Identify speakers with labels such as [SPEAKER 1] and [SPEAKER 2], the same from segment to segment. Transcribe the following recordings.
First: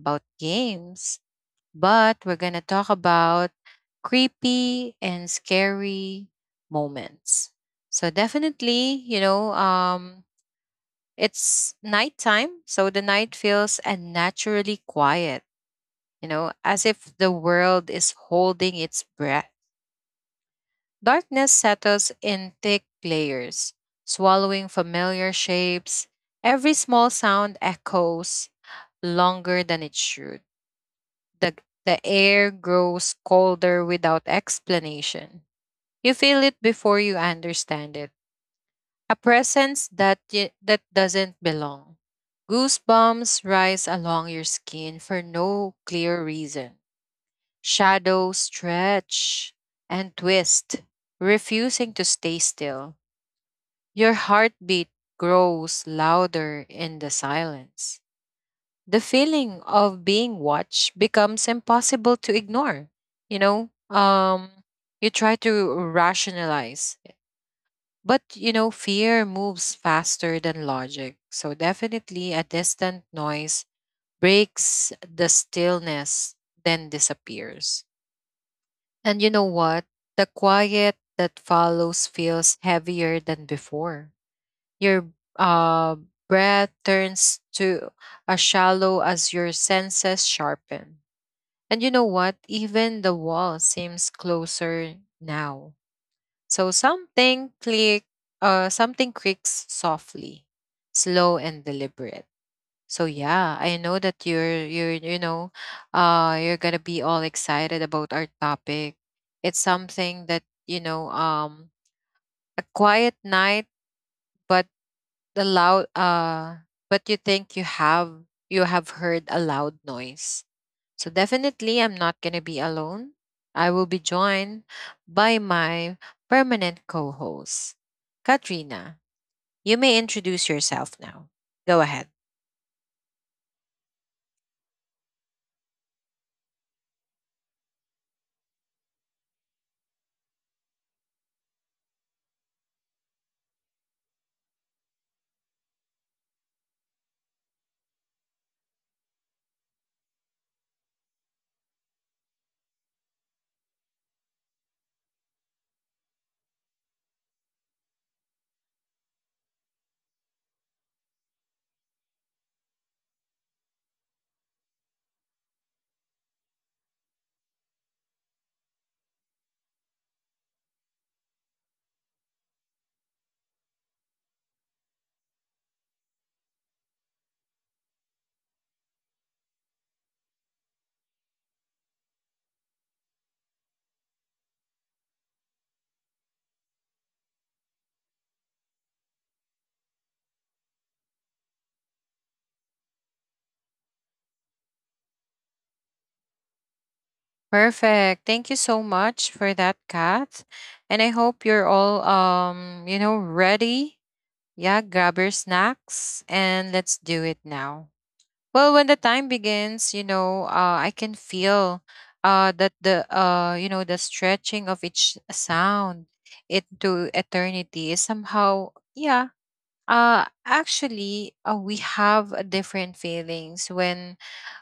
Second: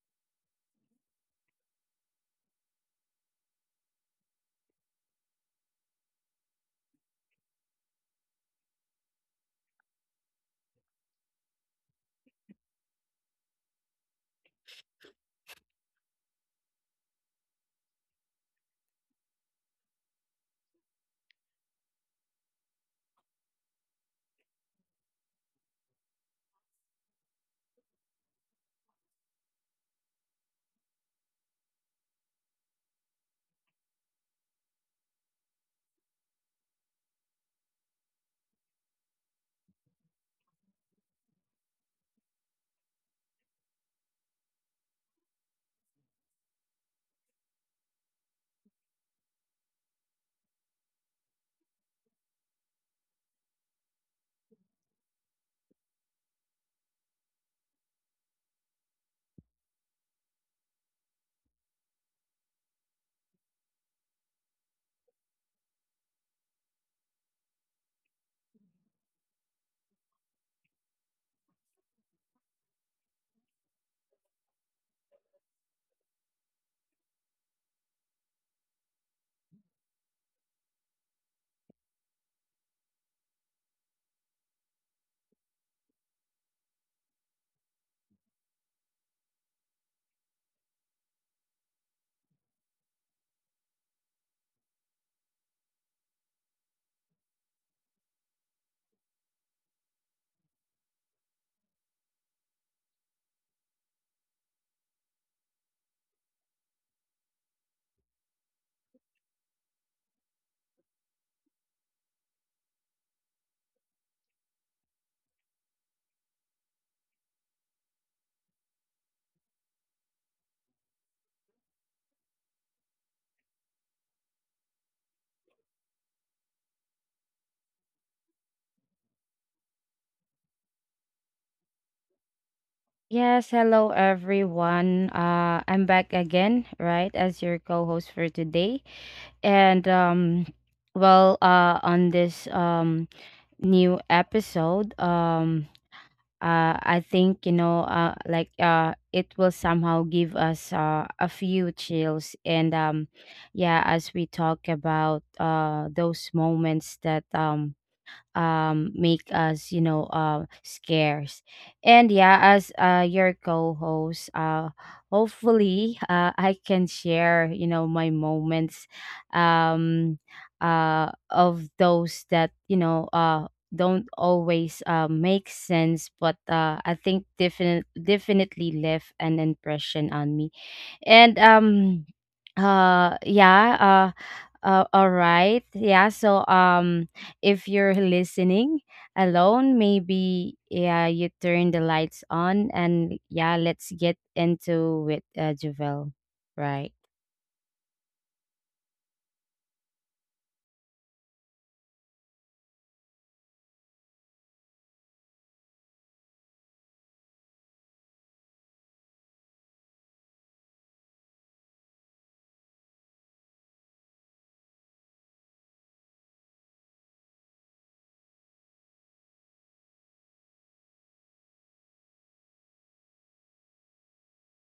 [SPEAKER 1] about games but we're going to talk about creepy and scary moments. So, definitely, it's nighttime, so the night feels unnaturally quiet, as if the world is holding its breath. Darkness settles in thick layers, swallowing familiar shapes. Every small sound echoes longer than it should. The, the air grows colder without explanation. You feel it before you understand it. A presence that doesn't belong. Goosebumps rise along your skin for no clear reason. Shadows stretch and twist, refusing to stay still. Your heartbeat grows louder in the silence. The feeling of being watched becomes impossible to ignore. you know um you try to rationalize, but fear moves faster than logic. So definitely a distant noise breaks the stillness, then disappears, and you know what? The quiet that follows feels heavier than before. Your uh breath turns to a shallow as your senses sharpen, and you know what? Even the wall seems closer now. So something creaks softly, slow and deliberate. So yeah, I know that you're you're gonna be all excited about our topic. It's something that, you know, um a quiet night, but the loud but you think you have, you have heard a loud noise. So definitely, I'm not going to be alone. I will be joined by my permanent co host, Katrina. You may introduce yourself now. Go ahead.
[SPEAKER 2] Yes, hello everyone. I'm back again, right, as your co-host for today. And on this new episode, I think it will somehow give us a few chills, and yeah, as we talk about those moments that make us scarce and yeah as your co-host, hopefully I can share my moments um of those that don't always make sense but I think definitely left an impression on me and um uh yeah, all right. Yeah, so if you're listening alone, maybe yeah, you turn the lights on and yeah, let's get into it, Javel. Right.
[SPEAKER 1] Perfect. Thank you so much for that, Kat. And I hope you're all, ready. Yeah, grab your snacks and let's do it now. Well, when the time begins, I can feel that the you know the stretching of each sound into eternity is somehow, yeah. Actually, we have a different feelings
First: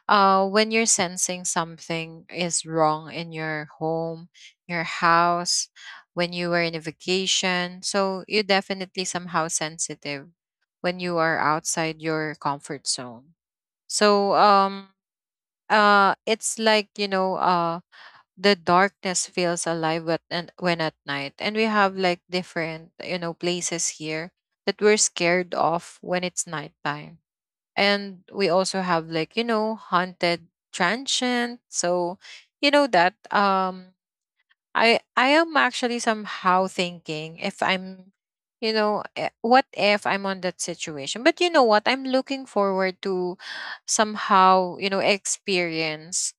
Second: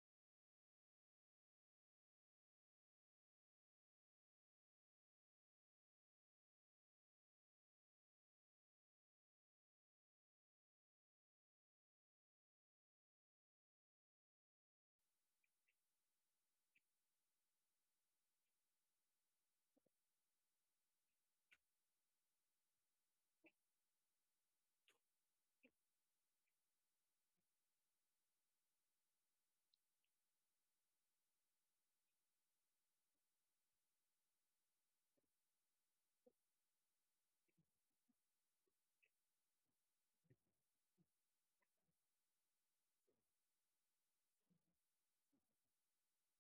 [SPEAKER 1] when you're sensing something is wrong in your home, your house, when you were in a vacation. So you're definitely somehow sensitive when you are outside your comfort zone. So it's like, the darkness feels alive when and when at night. And we have like different, places here that we're scared of when it's nighttime. And we also have like, haunted transient. So you know that. I am actually somehow thinking if I'm, what if I'm on that situation? But you know what? I'm looking forward to somehow, experience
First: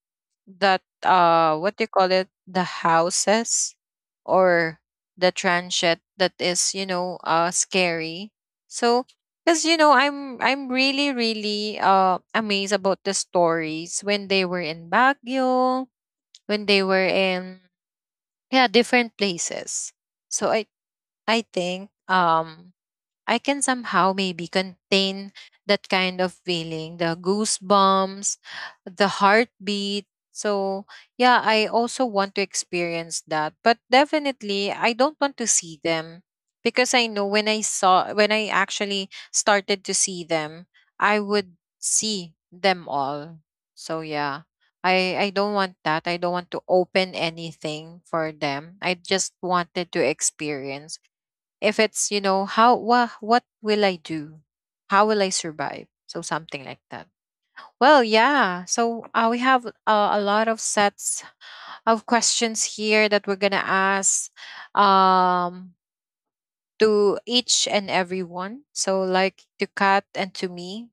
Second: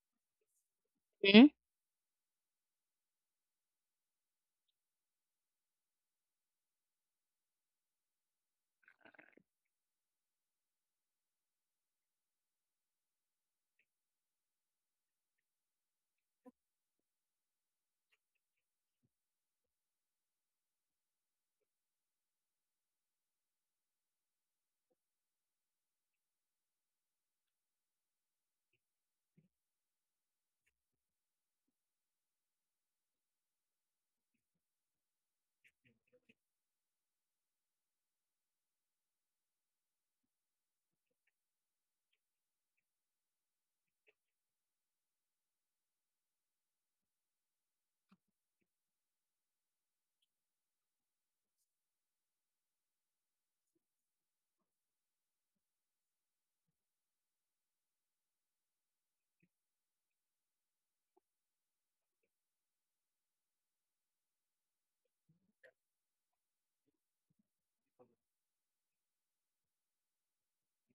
[SPEAKER 1] that.
[SPEAKER 2] Hmm?
[SPEAKER 1] What do you call it? The houses, or the transit that is, scary. So because I'm really really amazed about the stories when they were in Baguio, when they were in, yeah, different places. So i i think I can somehow maybe contain that kind of feeling, the goosebumps, the heartbeat. So, yeah, I also want to experience that. But definitely, I don't want to see them, because I know when I saw, when I actually started to see them, I would see them all. So, yeah. I don't want that. I don't want to open anything for them. I just wanted to experience if it's, how what will I do, how will I survive, so something like that. Well, yeah, so we have a lot of sets of questions here that we're gonna ask, um to each and every one, so like to Kat and to me.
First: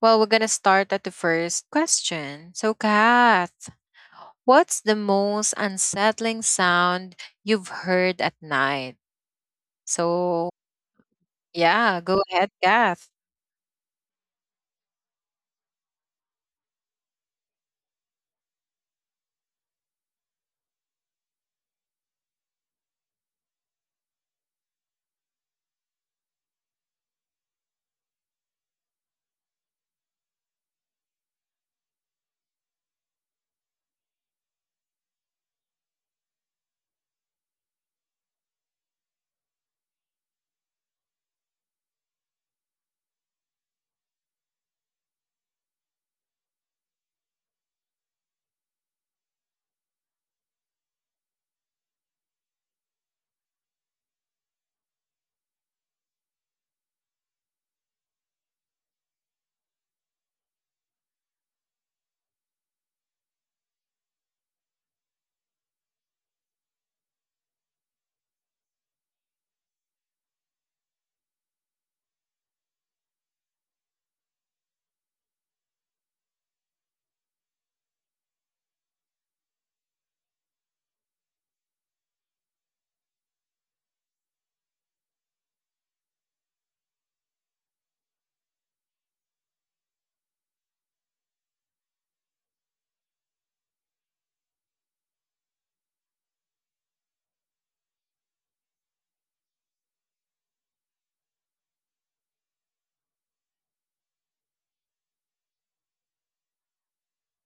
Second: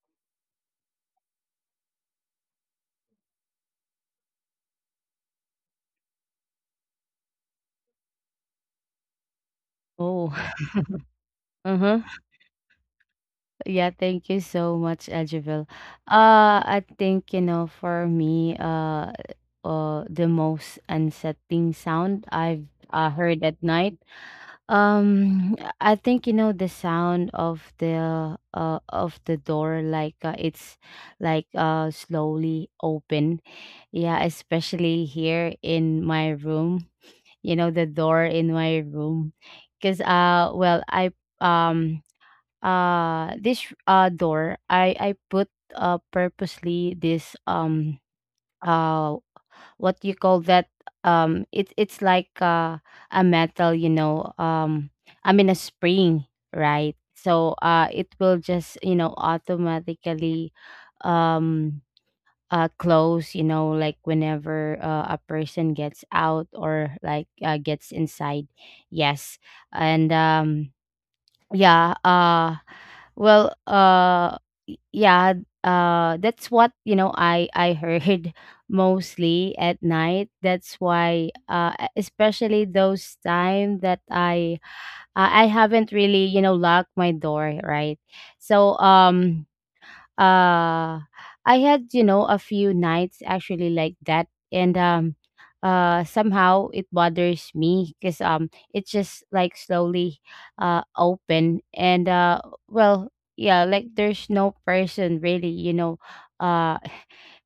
[SPEAKER 1] Well, we're gonna start at the first question. So Kat, what's the most unsettling sound you've heard at night?
[SPEAKER 2] Oh.
[SPEAKER 1] So yeah,
[SPEAKER 2] Uh-huh.
[SPEAKER 1] go ahead, Kat.
[SPEAKER 2] Yeah, thank you so much. I think, you know, for me, the most unsettling sound I've heard at night Um, I think you know the sound of the door, like it's like slowly open. Yeah, especially here in my room. You know the door in my room, because well I um this door I put purposely this uh what you call that, it's like a metal I mean a spring, right? So it will just you know automatically um close you know like whenever a person gets out or like gets inside. Yes, and yeah well y- yeah that's what you know I heard mostly at night. That's why especially those time that I haven't really you know locked my door, right? So uh I had you know a few nights actually like that and somehow it bothers me because it's just like slowly open and well yeah like there's no person really you know uh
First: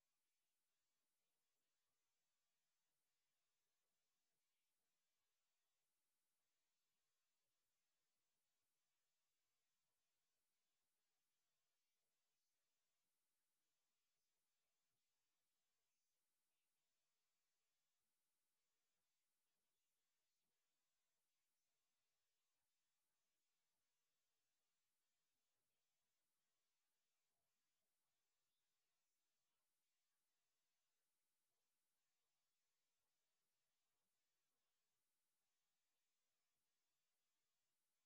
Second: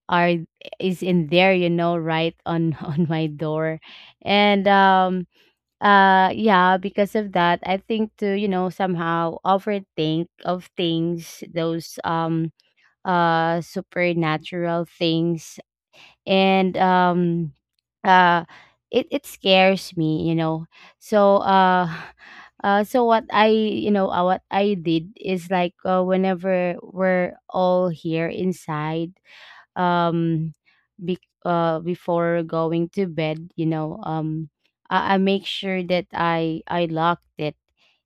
[SPEAKER 2] are is in there you know right on on my door. And yeah, because of that I think to you know somehow overthink of things, those supernatural things, and uh it it scares me you know. So so what I you know what I did is like whenever we're all here inside, um be, before going to bed you know I make sure that I locked it.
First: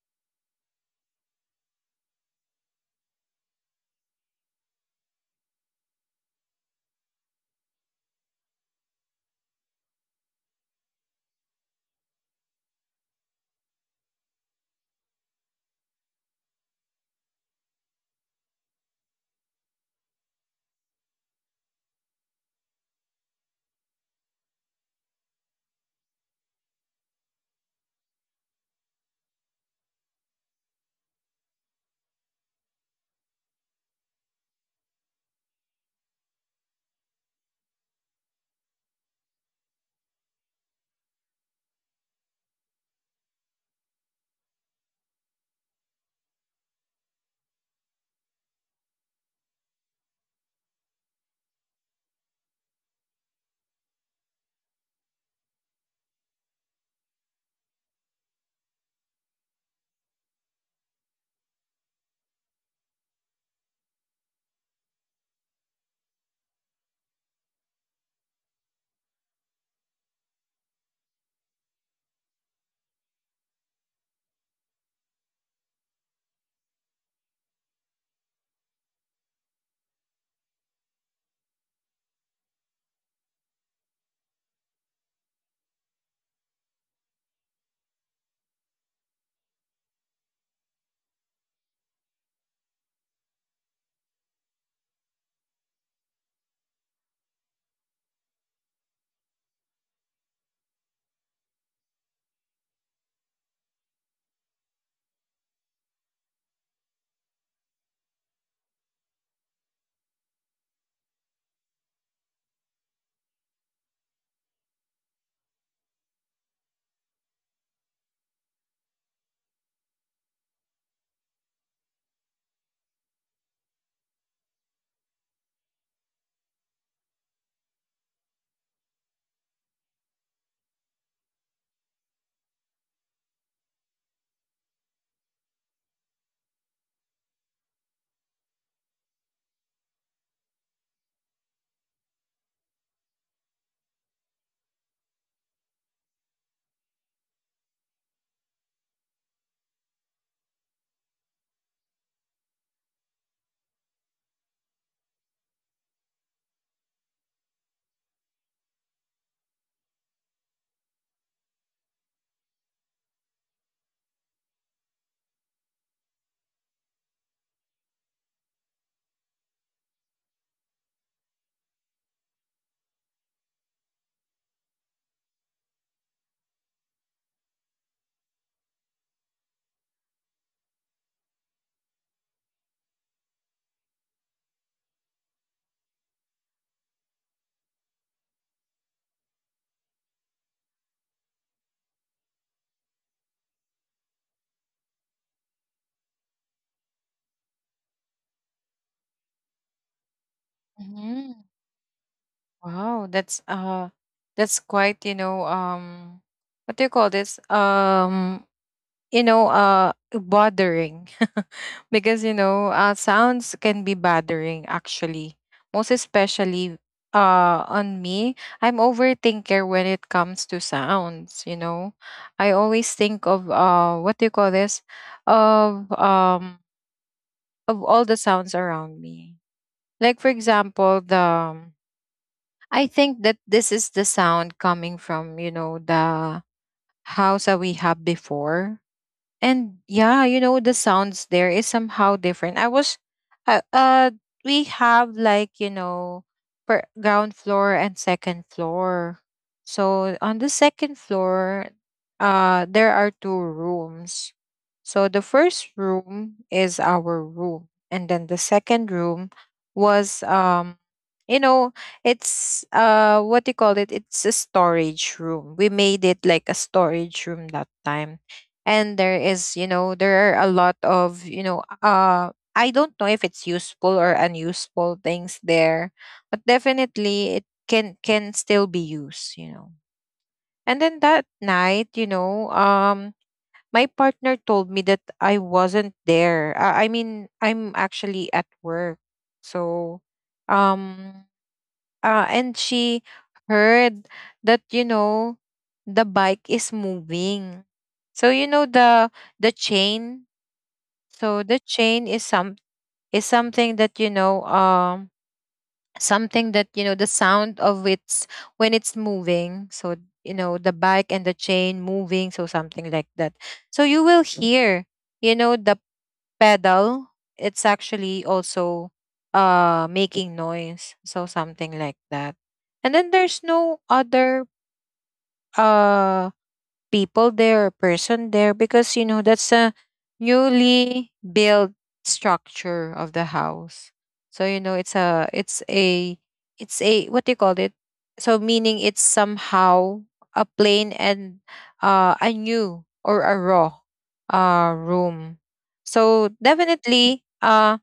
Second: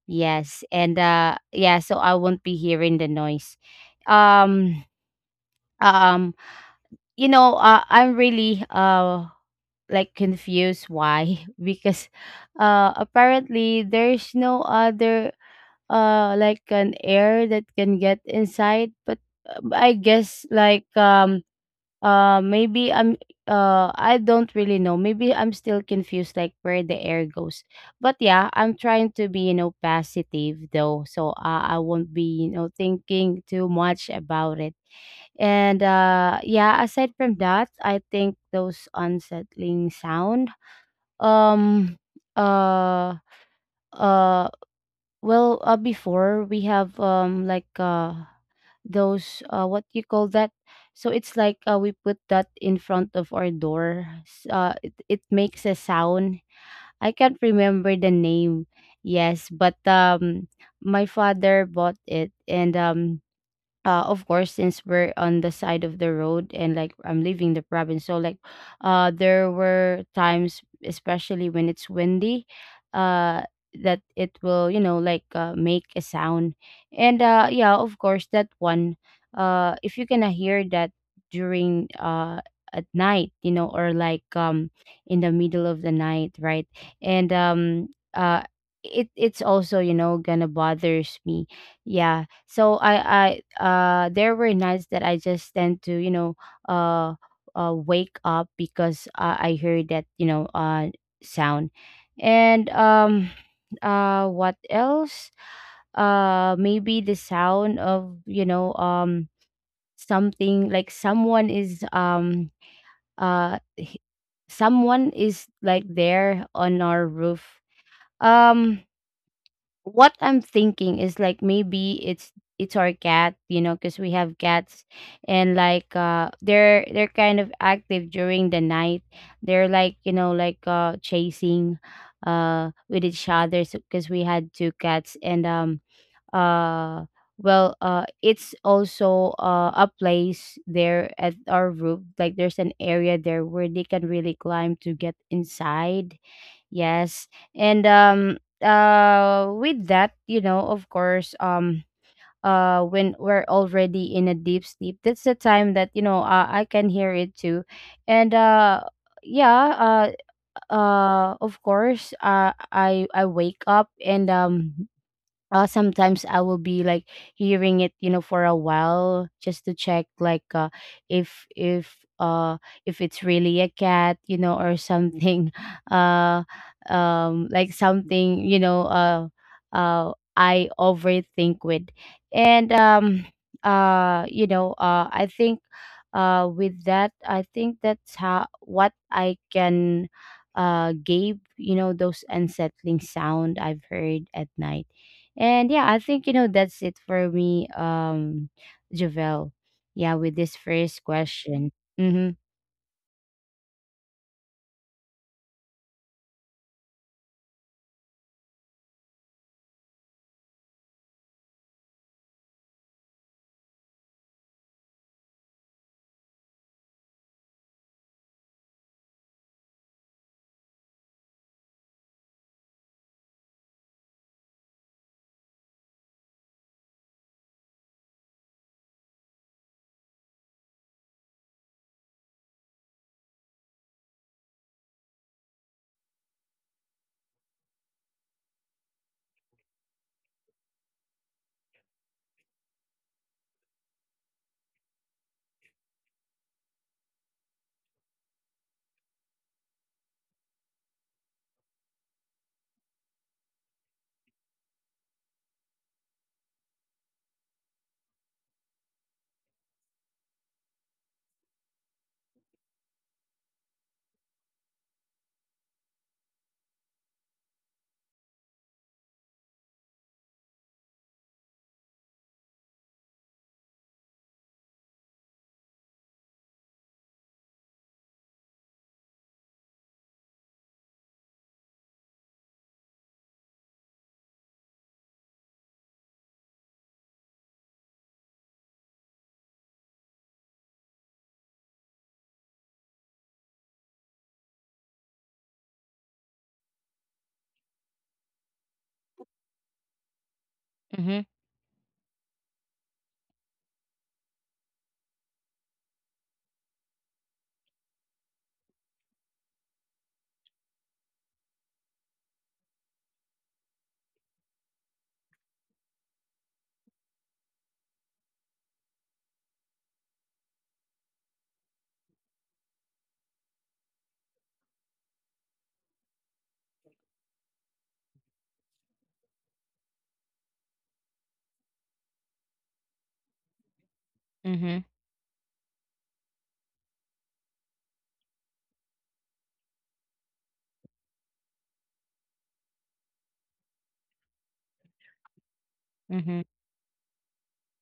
[SPEAKER 2] Yes, and yeah, so I won't be hearing the noise. um um you know, I'm really like confused why because apparently there's no other like an air that can get inside, but I guess like maybe I don't really know, maybe I'm still confused like where the air goes, but yeah I'm trying to be you know positive though, so I won't be you know thinking too much about it. And yeah, aside from that, I think those unsettling sound. Um uh uh Before we have those what you call that? So it's like we put that in front of our door. It makes a sound. I can't remember the name. Yes, but my father bought it , and of course since we're on the side of the road and like I'm leaving the province, so like there were times, especially when it's windy, uh that it will you know like make a sound. And yeah, of course that one, if you're gonna hear that during at night you know or like in the middle of the night, right? and uh it it's also you know gonna bothers me, yeah. So I there were nights that I just tend to you know uh wake up because I heard that you know sound. And what else? Uh, maybe the sound of you know something, like someone is uh h- someone is like there on our roof. um what I'm thinking is like maybe it's our cat, you know, because we have cats, and like they're kind of active during the night. They're like you know like chasing, with each other because we had two cats, and uh it's also a place there at our roof, like there's an area there where they can really climb to get inside. Yes. And with that, you know, of course, when we're already in a deep sleep, that's the time that, you know, I can hear it too. And yeah, of course, I wake up, and sometimes I will be like hearing it, you know, for a while just to check like if if uh if it's really a cat, you know, or something, uh, like something, you know, uh, I overthink with, and You know, I think, with that, I think that's how what I can, give, you know, those unsettling sound I've heard at night. And yeah, I think you know that's it for me, Javel. Yeah, with this first
[SPEAKER 1] Hmm.
[SPEAKER 2] question. Mm-hmm.
[SPEAKER 1] Wow, that's quite, what do you call this? Bothering. Because, sounds can be bothering actually. Most especially on me, I'm overthinker when it comes to sounds, you know. I always think of what do you call this? Of um of all the sounds around me. Like for example, the I think that this is the sound coming from, the house that we have before. And yeah, the sounds there is somehow different. I was uh, uh we have like, per ground floor and second floor. So on the second floor, there are two rooms. So the first room is our room, and then the second room was, you know it's, what do you call it, it's a storage room. We made it like a storage room that time. And there is, there are a lot of, I don't know if it's useful or unuseful things there, but definitely it can still be used, you know. And then that night, my partner told me that I wasn't there. I mean, I'm actually at work. So um and she heard that, the bike is moving. So the chain.
[SPEAKER 2] Mhm.
[SPEAKER 1] The chain is something that, something that, the sound of its when it's moving. So the bike and the chain moving, so something like that. So you will hear, the pedal, it's actually also making noise. So something like that. And then there's no other uh people there or person there, because that's a newly built structure of the house. So you know
[SPEAKER 2] Mhm.
[SPEAKER 1] it's a it's a it's a what do you call it. So meaning it's somehow a plain and a new or a raw room. So
[SPEAKER 2] Mhm.
[SPEAKER 1] definitely,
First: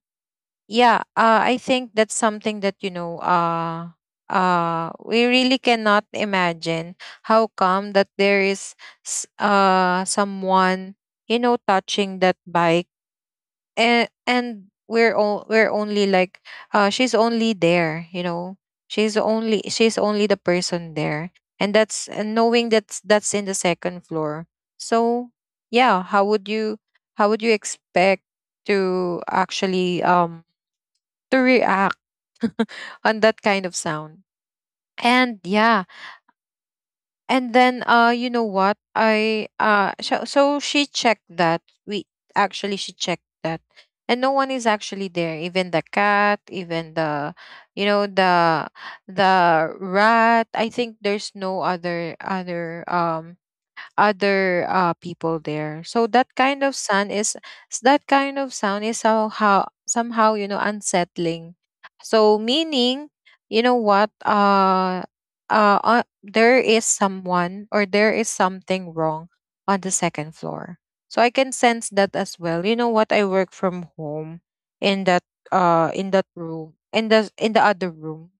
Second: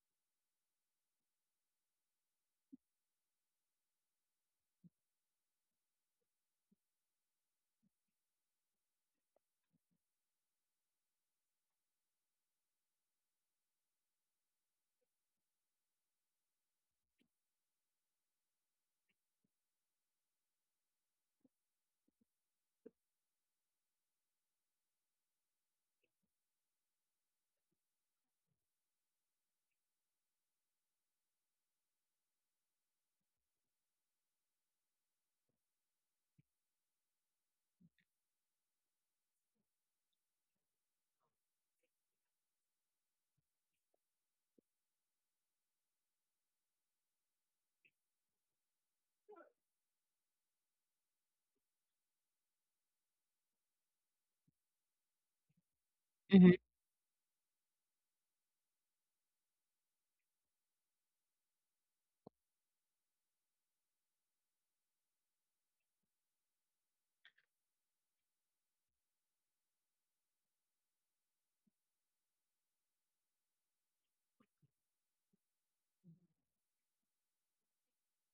[SPEAKER 1] yeah I think that's something that, we really cannot imagine how come that there is someone, touching that bike. And we're all we're only like she's only there, she's only the person there. And that's, and knowing that's in the second floor. So yeah, how would you, how would you expect to actually, to react on that kind of sound. And yeah, and then, you know what? So she checked that. We actually she checked that. And no one is actually there, even the cat, even the, you know the the rat. I think there's no other, people there. So that
[SPEAKER 2] Mhm.
[SPEAKER 1] kind of sound is, that kind of sound is somehow, somehow, you know, unsettling. So meaning, you know what? There is someone or there is something wrong on the second floor. So I can sense that as well. You know what? I work from home in that in that room, in the, in the other room.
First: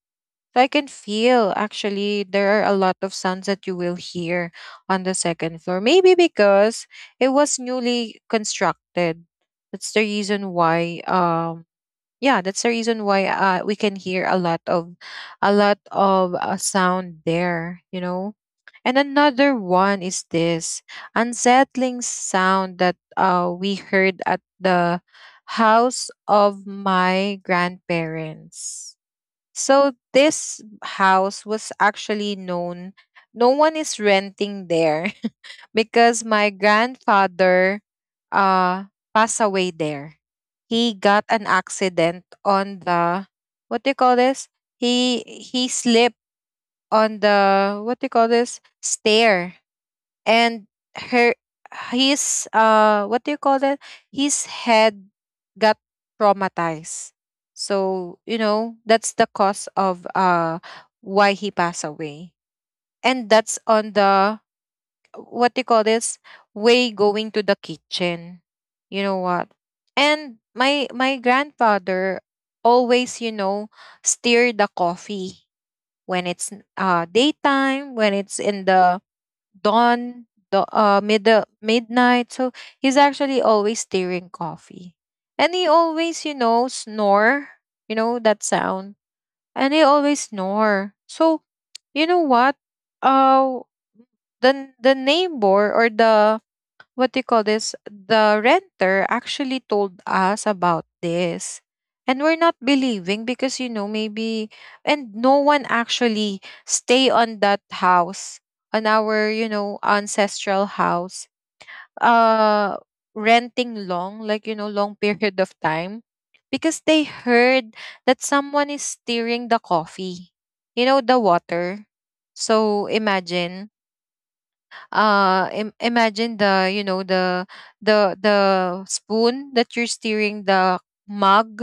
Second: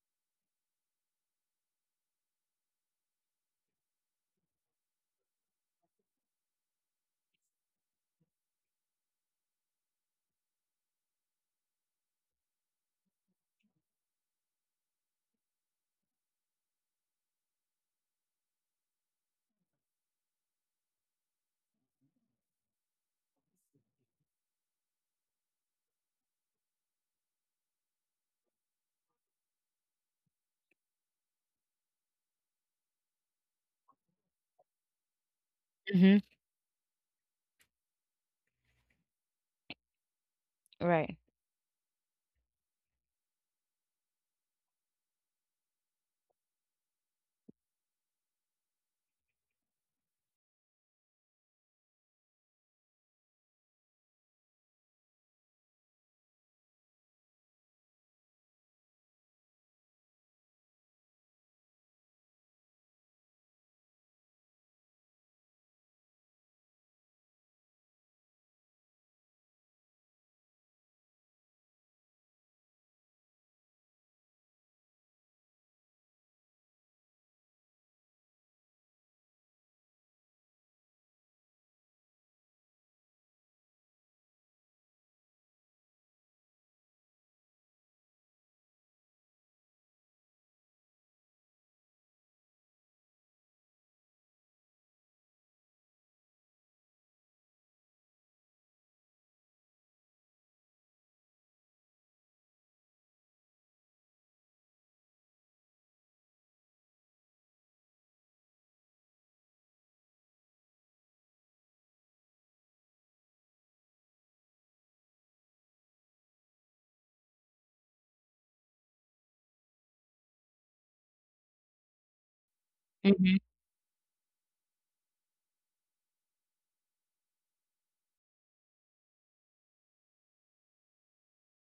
[SPEAKER 1] So I can feel actually there are a lot of sounds that you will hear on the second floor. Maybe because it was newly constructed. That's the reason why, yeah, that's the reason why we can hear a lot of, a lot of sound there, you know. And another one is this unsettling sound that, we heard at the house of my grandparents. So this house was actually known. No one is renting there
[SPEAKER 2] Mhm.
[SPEAKER 1] because my grandfather uh passed away there. He
[SPEAKER 2] Right.
[SPEAKER 1] got an accident on the, what do you call this? He slipped on the, what do you call this? Stair. And her his, what do you call that, his head got traumatized. So you know that's the cause of why he passed away. And that's on the, what do you call this, way going to the kitchen, you know what. And my grandfather always, you know, stir the coffee when it's, daytime, when it's in the dawn, the mid midnight. So he's actually always stirring coffee, and he always, you know, snore. You know that sound, and he always snore. So you know what? Uh, the neighbor, or the, what do you call this? The renter actually told us about this. And we're not believing because you know maybe and no one actually stay on that house on our you know ancestral house uh renting long like you know long period of time because they heard that someone is stirring the coffee, you know, the water. So
[SPEAKER 2] Mhm.
[SPEAKER 1] imagine, imagine the you know the the spoon that you're steering the mug.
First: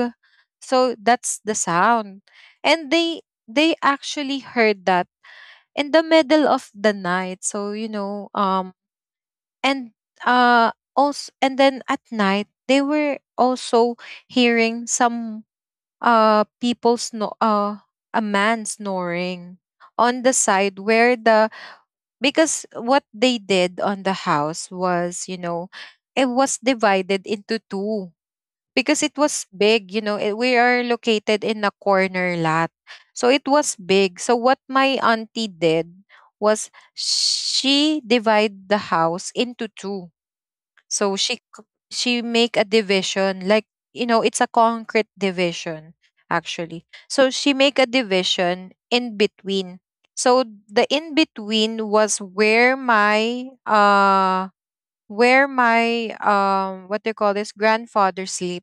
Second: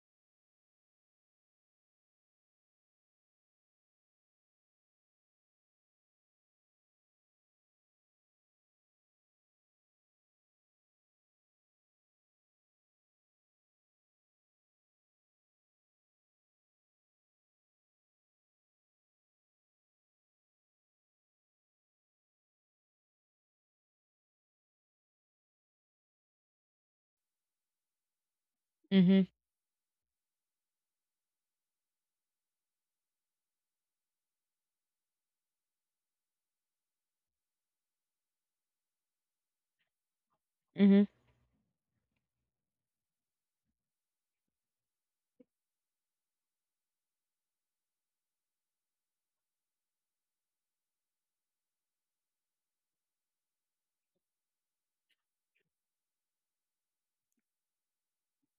[SPEAKER 1] So that's the sound, and they actually heard that in the middle of the night. So you know, and also, and then at night they were also hearing some people snore, a man snoring on the side where the, because what they did on the house was, you know, it was divided into two because it
[SPEAKER 2] Mhm.
[SPEAKER 1] was big. You know it, we are located in a corner lot, so it was big. So what my auntie did was she divided the house into two.
[SPEAKER 2] Mhm.
[SPEAKER 1] So she make a division like, you know, it's a concrete division actually. So she make a division in between. So the in between was where my what do you call this, grandfather sleep,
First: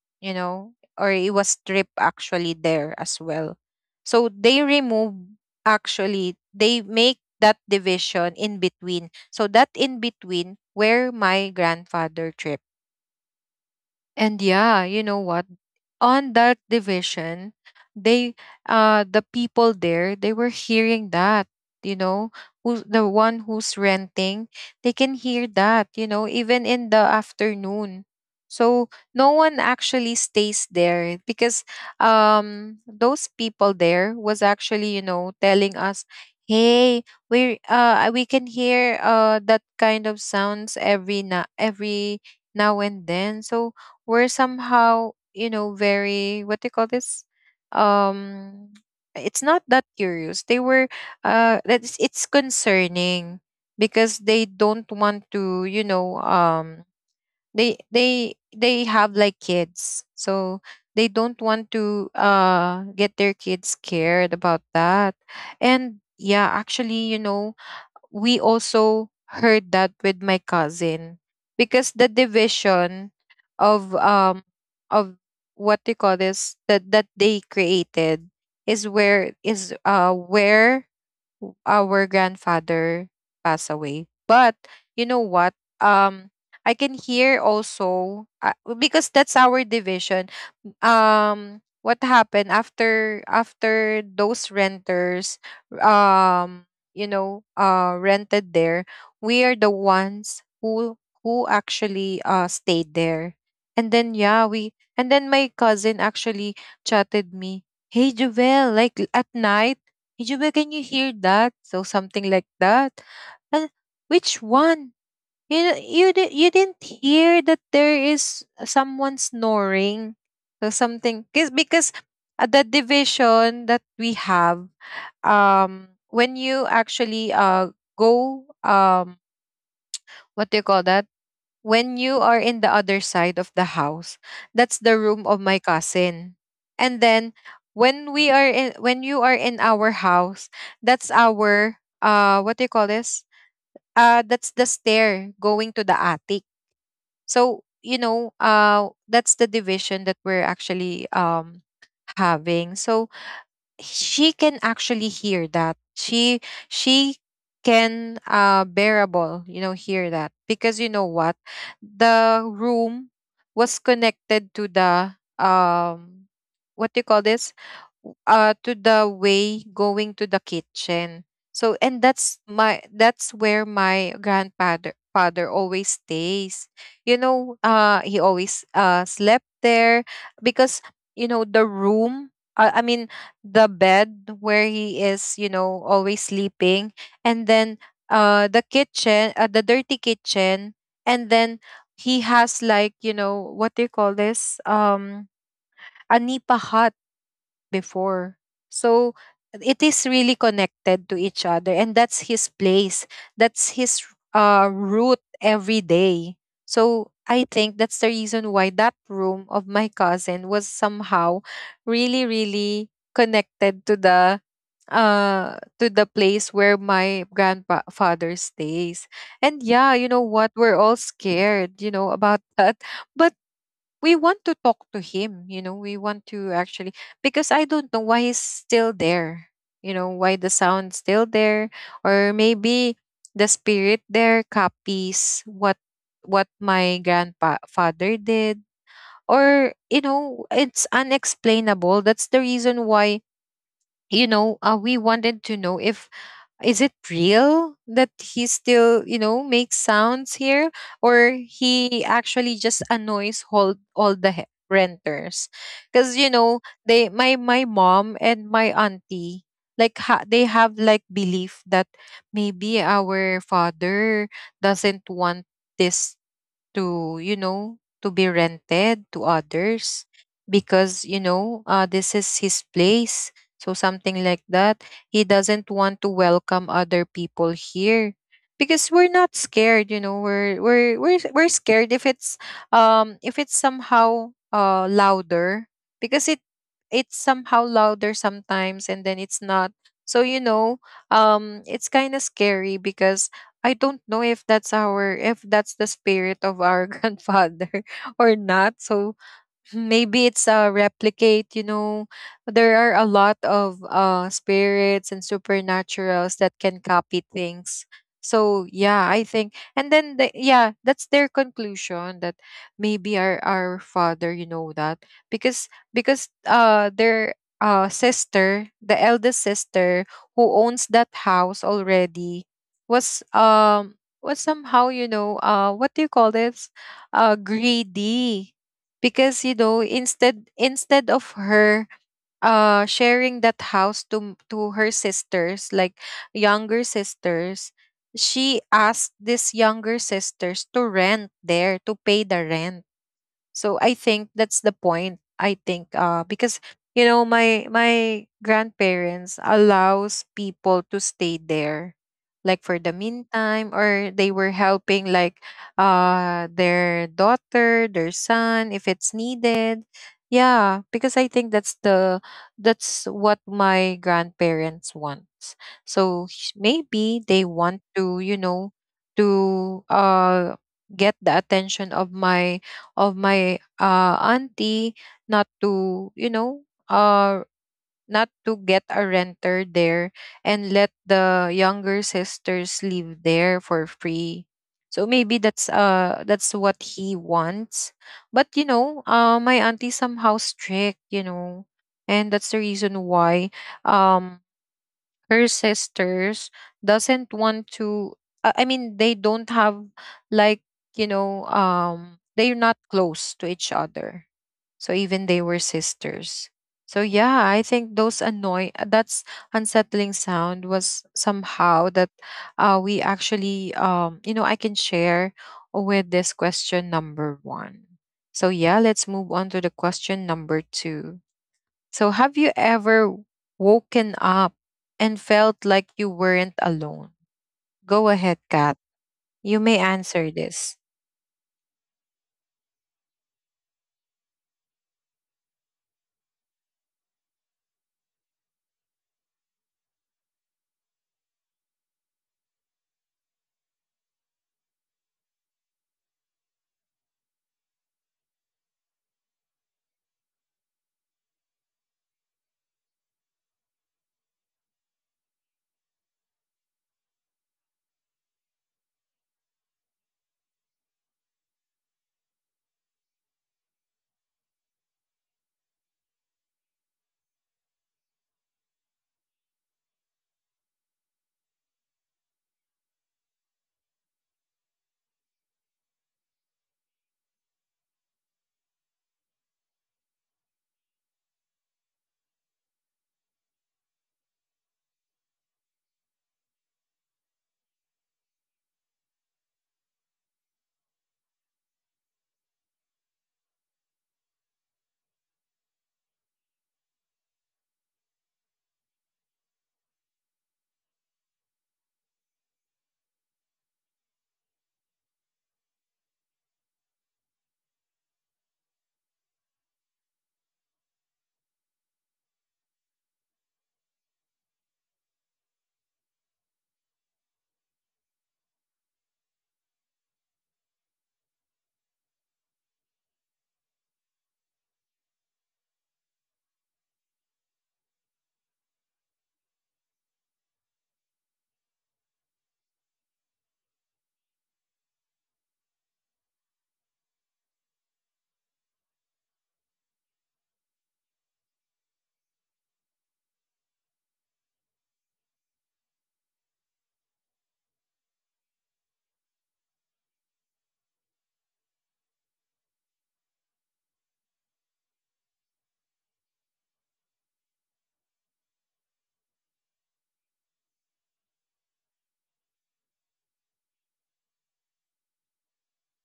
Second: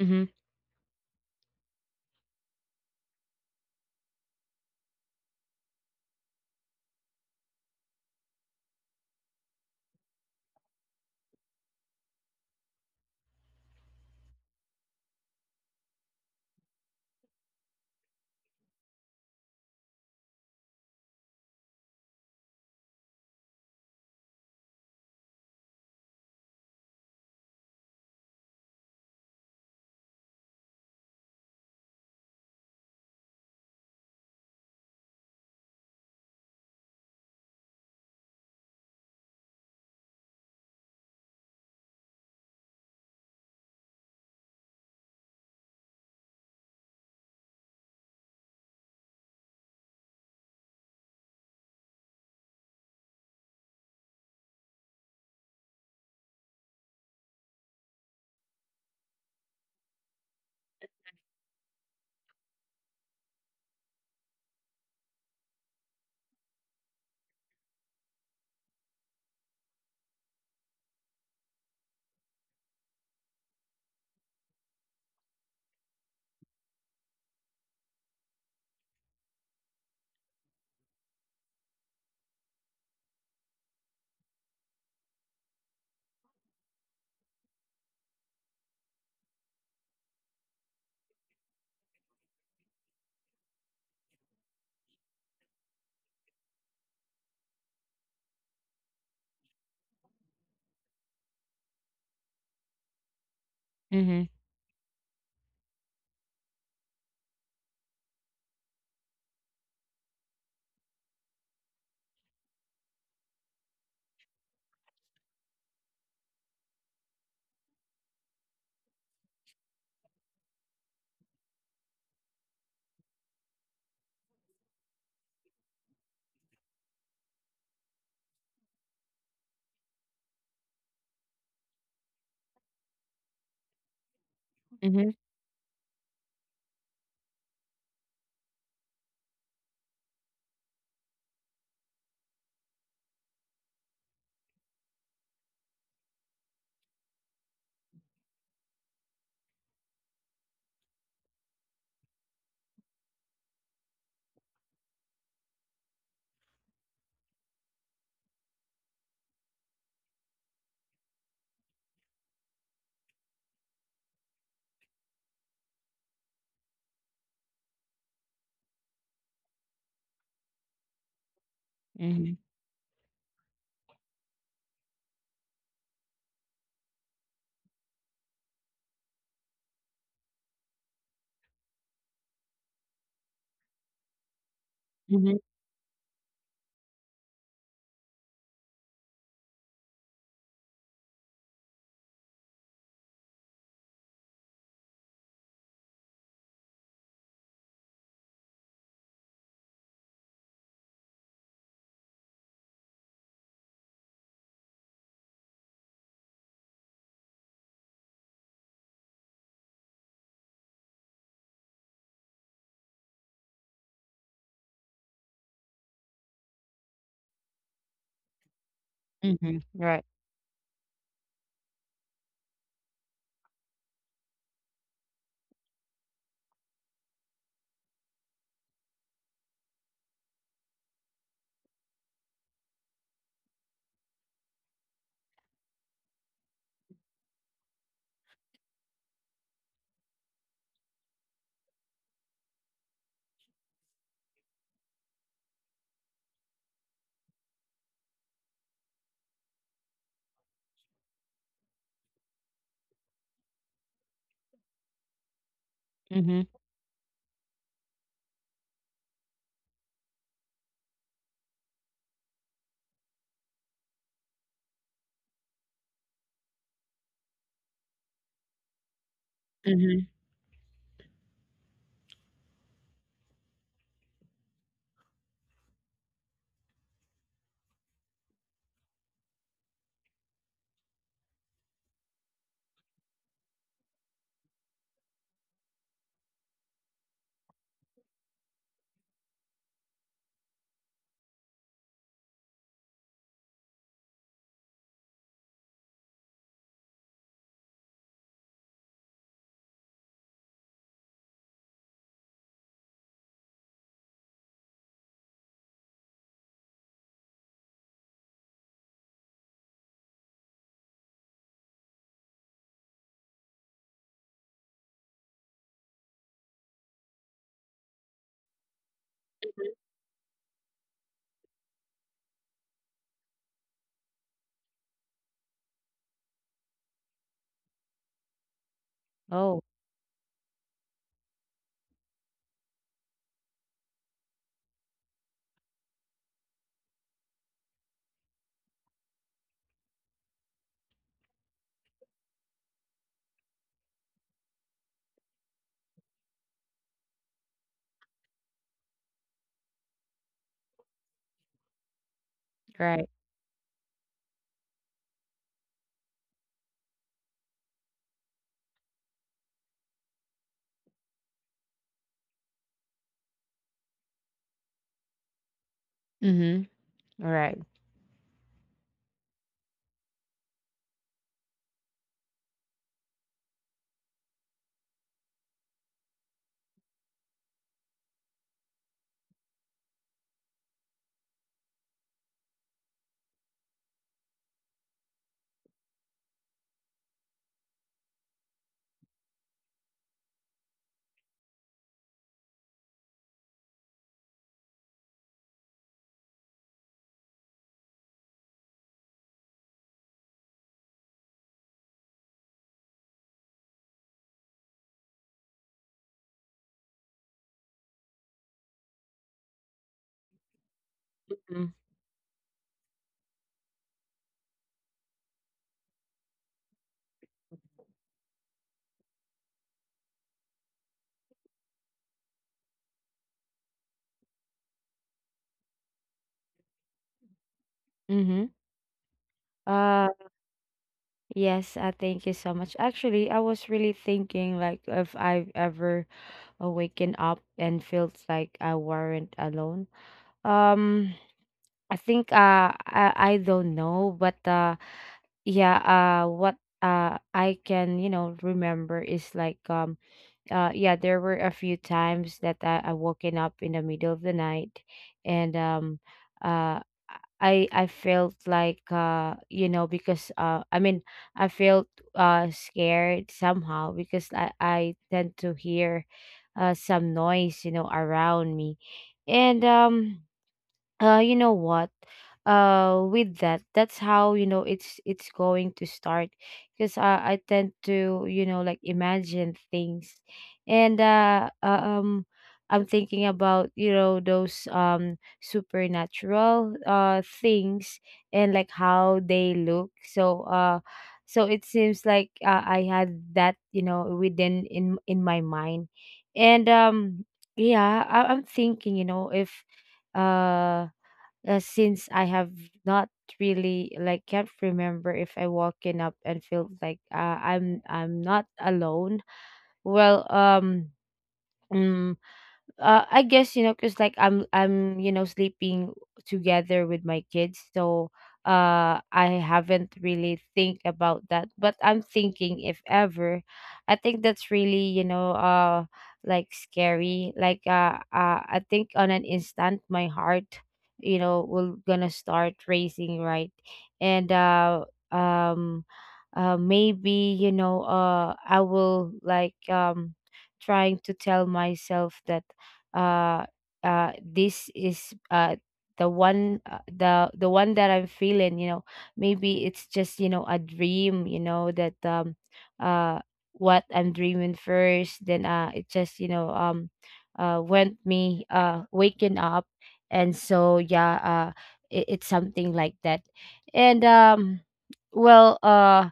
[SPEAKER 2] Mhm.
[SPEAKER 1] you know, or it was stripped actually there as well. So they remove, actually they make that division in between. So that in between where my grandfather tripped. And yeah, you know what? On that division, they, the people there, they were hearing that, you know, who's the one who's renting, they can hear that, you know, even in the afternoon. So no one actually stays there because those people there was actually, you know, telling us, "Hey, we can hear that kind of sounds every now and then." So we're somehow you know very what do you call this, um it's not that curious, they were that's, it's concerning because they don't want to, you know, they have like kids, so they don't want to get their kids scared about that. And yeah, actually, you know, we also heard that with my cousin because the division of um of what they call this that they created is where our grandfather pass away. But you know what? Um, I can hear also, because that's our division. What happened after those renters, um, you know, rented there? We are the ones who actually stayed there, and then
[SPEAKER 2] Mhm.
[SPEAKER 1] yeah, we and then my cousin actually chatted me. Hey Jovel, like, at night Ijuba, can you hear that? So something like that. And which one? You you didn't hear that there is someone snoring? So something because the division that we have, when you actually go, what do you call that, when you are in the other side of the house, that's the
[SPEAKER 2] Mhm.
[SPEAKER 1] room of my cousin. And then when you are in our house, that's our what do you call this? That's the stair going to the attic. So, you know, that's the division that we're actually having. So she can actually hear that she can, bearable, you know, hear that because you know what, the room was connected to the um what do you call this, to the way going to the kitchen. So and
[SPEAKER 2] Mhm.
[SPEAKER 1] that's my, that's where my grandfather father always stays, you know, he always slept there because, you know, the room, I mean the bed where he is,
[SPEAKER 2] Mhm.
[SPEAKER 1] you know, always sleeping, and then the kitchen, the dirty kitchen, and then he has like, you know, what do you call this? A nipa hut before. So it is really connected to each other and that's his place. That's his root every day. So I think that's the reason why that room of my cousin was somehow really, really connected to the place where my grandfather stays.
[SPEAKER 2] Mhm.
[SPEAKER 1] And yeah,
[SPEAKER 2] Right.
[SPEAKER 1] you know what, we're all scared, you know, about that. But we want to talk to him, you know, we want to actually, because I don't know why he's still there, you know, why the sound's still there. Or maybe the spirit there copies what my grandfather did, or you know it's unexplainable. That's the reason why, you know, we wanted to know if is it real that he still you know makes sounds here, or he actually just annoys all, the renters because you
[SPEAKER 2] Mhm.
[SPEAKER 1] know, they, my mom and my auntie, like, they have like belief that maybe our father doesn't want this to, you know, to be rented to others
[SPEAKER 2] Mhm.
[SPEAKER 1] because, you know, this is his place. So something like that, he doesn't want to welcome other people here. Because we're not scared, you know, we're scared if it's, if it's somehow louder, because it, it's somehow louder sometimes and then it's not. So you know, it's kind of scary because I don't know if that's our, if that's the spirit of our grandfather or not. So maybe it's a replicate, you know, there are a lot of spirits and supernaturals that can copy things. So yeah, I think and then the, yeah, that's their conclusion that maybe our father, you know, that because their sister, the eldest sister who owns that house already, was um was somehow, you know, what do you call this, greedy. Because, you
[SPEAKER 2] Oh,
[SPEAKER 1] know, instead of her sharing that house to her sisters, like younger sisters, she asked these younger sisters to rent there to pay the rent. So I think that's the point. I think, because, you know, my grandparents allows people to stay there like for the
[SPEAKER 2] right.
[SPEAKER 1] meantime, or they were helping like their daughter, their son, if it's needed. Yeah, because I think that's the, that's what my grandparents wants.
[SPEAKER 2] Mhm.
[SPEAKER 1] So,
[SPEAKER 2] Right.
[SPEAKER 1] maybe they want to, you know, to get the attention of my, of my auntie, not to, you know, uh, not to get a renter there and let the younger sisters live there for free. So maybe that's what he wants. But you know, my auntie somehow strict, you know. And that's the reason why, um her sisters doesn't want to, I mean they don't have like, you know, they're not close to each other, so even they were sisters. So yeah, I think those annoy, that's unsettling sound was
[SPEAKER 2] Mhm.
[SPEAKER 1] somehow that, we actually, you know, I can share with this question number one. So yeah, let's move on to the question number two. So, have you ever woken up and felt like you weren't alone? Go ahead,
[SPEAKER 2] Mhm.
[SPEAKER 1] Kat. You may
[SPEAKER 2] Uh,
[SPEAKER 1] answer this.
[SPEAKER 2] yes, I thank you so much. Actually, I was really thinking like if I've ever awakened up and felt like I weren't alone. Um, I think I don't know, but yeah, what I can, you know, remember is like yeah, there were a few times that I woken up in the middle of the night, and uh I felt like you know, because I mean I felt scared somehow because I tend to hear some noise you know around me. And You know what, with that that's how you know it's going to start because I tend to you know like imagine things. And I'm thinking about you know those supernatural things, and like how they look. So so it seems like I had that you know within in my mind. And yeah, I'm thinking you know if uh since I have not really like can't remember if I woken up and feel like I'm not alone. Well, mm, I guess you know because like I'm you know sleeping together with my kids, so I haven't really think about that, but I'm thinking if ever I think that's really you know like scary. Like I think on an instant my heart you know will gonna start racing, right? and um Maybe you know I will like trying to tell myself that uh this is the one, the one that I'm feeling, you know, maybe it's just you know a dream you know. That uh what I'm dreaming first, then it just you know went me waking up. And so yeah, it, it's something like that. And well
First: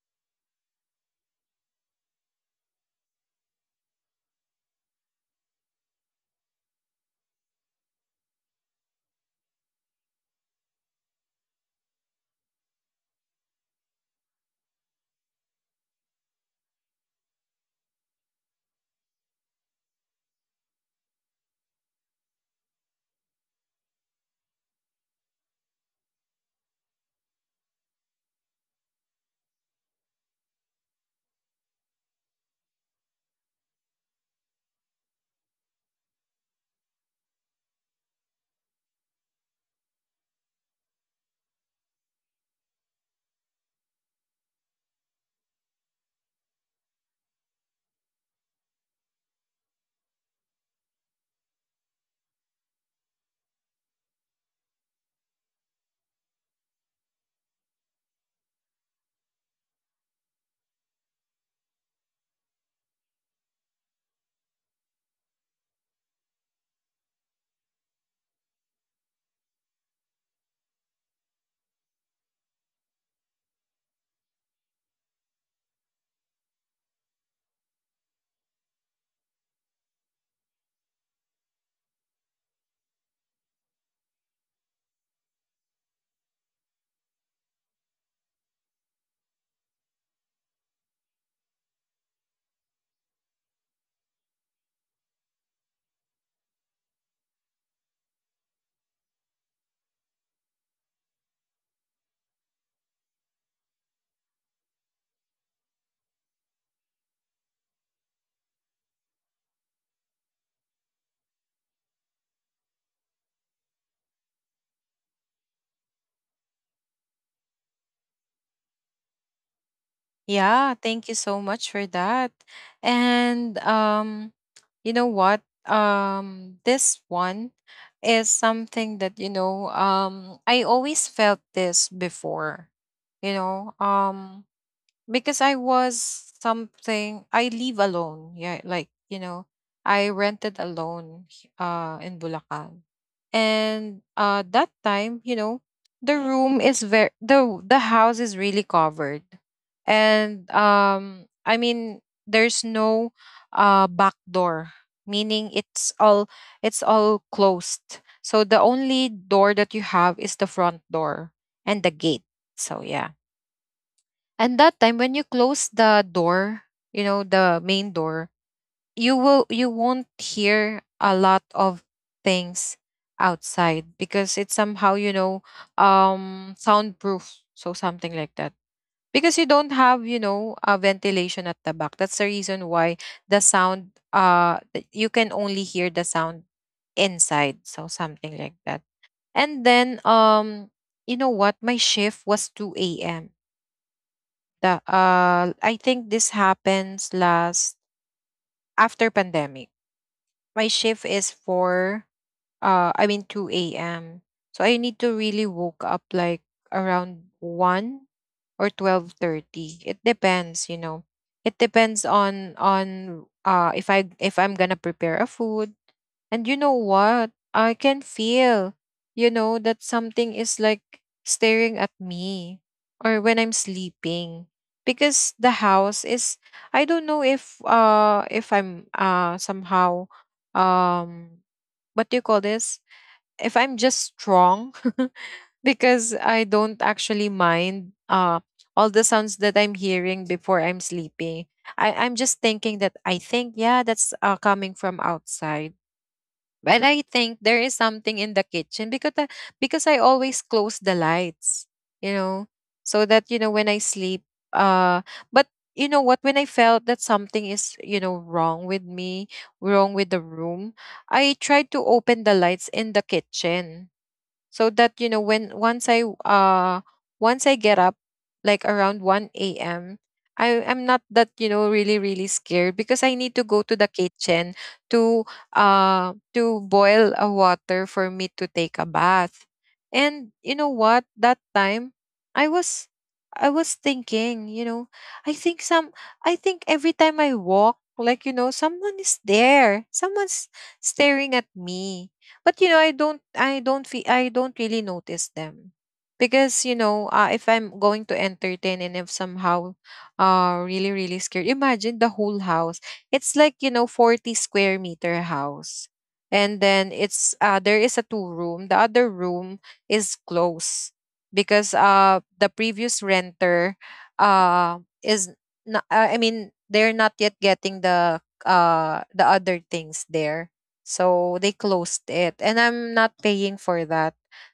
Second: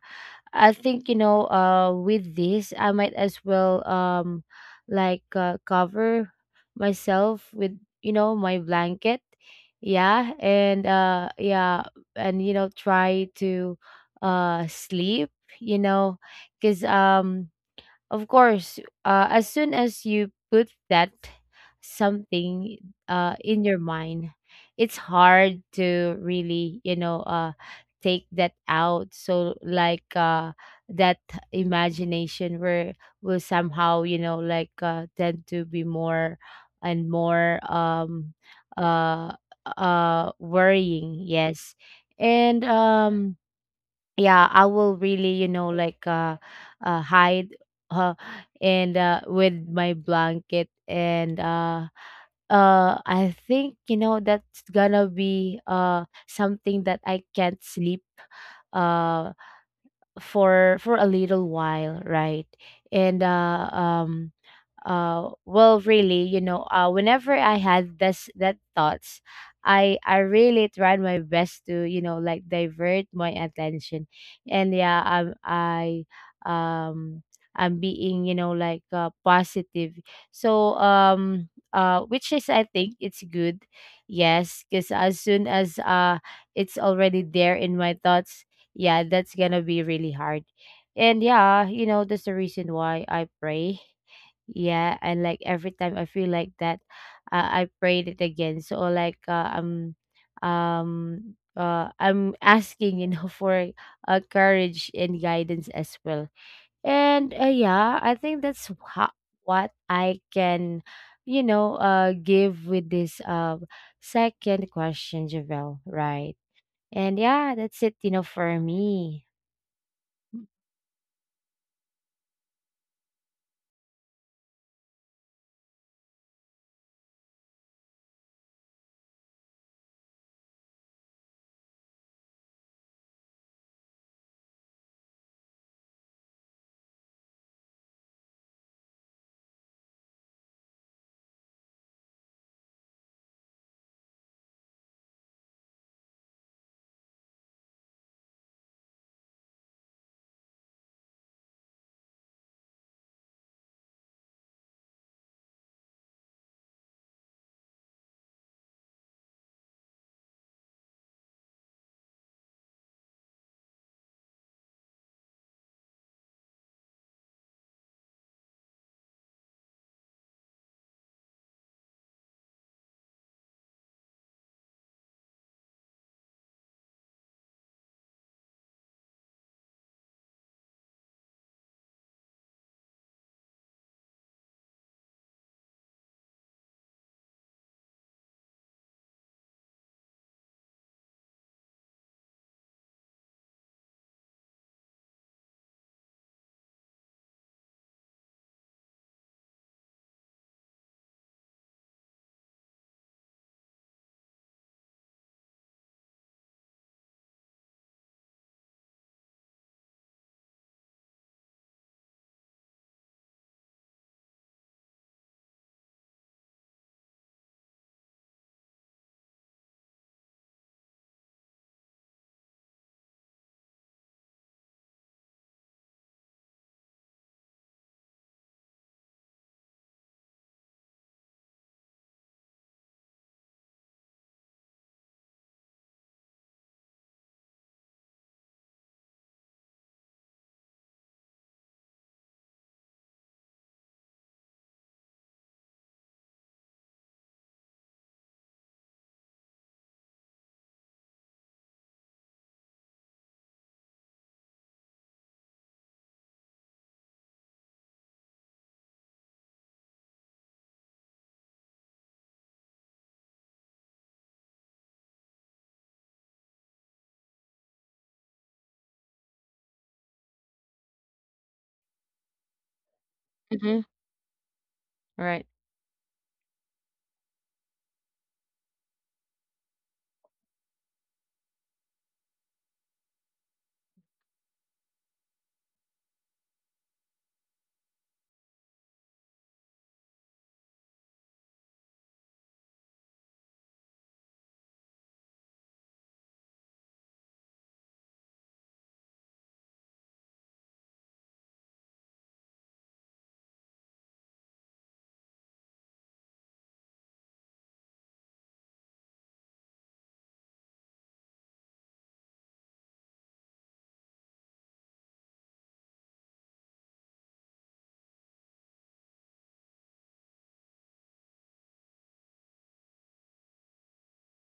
[SPEAKER 2] I think you know with this I might as well cover myself with you know my blanket, yeah. And yeah, and you know try to sleep, you know, cuz of course, as soon as you put that something in your mind, it's hard to really, you know, take that out. So, like that imagination where will somehow, you know, like tend to be more and more uh, worrying. Yes, and yeah, I will really hide uh, and with my blanket, and I think you know that's gonna be something that I can't sleep uh for a little while, right? And well, really, you know, whenever I had this that thoughts, I really tried my best to, you know, like divert my attention. And yeah, um I'm being, you know, like positive. So which is, I think, it's good. Yes, because as soon as it's already there in my thoughts, yeah, that's gonna be really hard. And yeah, you know, that's the reason why I pray. Yeah, and like every time I feel like that, uh, I prayed it again. So like I'm asking, you know, for courage and guidance as well. And yeah, I think that's wha- what I can, give with this second question, Javel, right? And yeah, that's it, you know, for me.
[SPEAKER 1] Yeah, thank you so much for that. And you know what? This one is something that you know. I always felt this before. You know. Because I was something I live alone. Yeah, like you know, I rented alone, in Bulacan. And that time, you know, the room is very, the house is really covered. And I mean there's no back door, meaning it's all, it's all closed. So the only door that you have is the front door and the gate. So yeah, and that time when you close the door, you know, the main door, you won't hear a lot of things outside because it's somehow, you know, soundproof. So something like that. Because you don't have, you know, a ventilation at the back. That's the reason why the sound, you can only hear the sound inside. So something like that. And then you know what? My shift was 2 a.m. The I think this happens last after pandemic. My shift is four. I mean two a.m. So I need to really woke up like around 1 or 12:30. It depends, you know. It depends on if I, if I'm gonna prepare a food. And you know what? I can feel, you know, that something is like staring at me, or when I'm sleeping because the house is, I don't know if I'm somehow, um what do you call this, if I'm just strong because I don't actually mind all the sounds that I'm hearing before I'm sleeping. I'm just thinking that, I think yeah, that's, coming from outside, but I think there is something in the kitchen because I, always close the lights, you know, so that you know when I sleep. Uh, but you know what? When I felt that something is, you know, wrong with me, wrong with the room, I tried to open the lights in the kitchen so that you know, when once I once I get up, like around 1 a.m, I am not that, you know, really really scared, because I need to go to
[SPEAKER 2] Mm-hmm.
[SPEAKER 1] the kitchen to
[SPEAKER 2] Right.
[SPEAKER 1] to boil a water for me to take a bath. And you know what, that time i was I was thinking, you know, i think some I think every time I walk, like, you know, someone is there, someone's staring at me. But you know, I don't feel, I don't really notice them. Because, you know, if I'm going to entertain and if somehow really, really scared, imagine the whole house. It's like, you know, 40 square meter house. And then it's, there is a two room. The other room is closed because the previous renter, uh is not, I mean they're not yet getting the the other things there, so they closed it. And I'm not paying for that.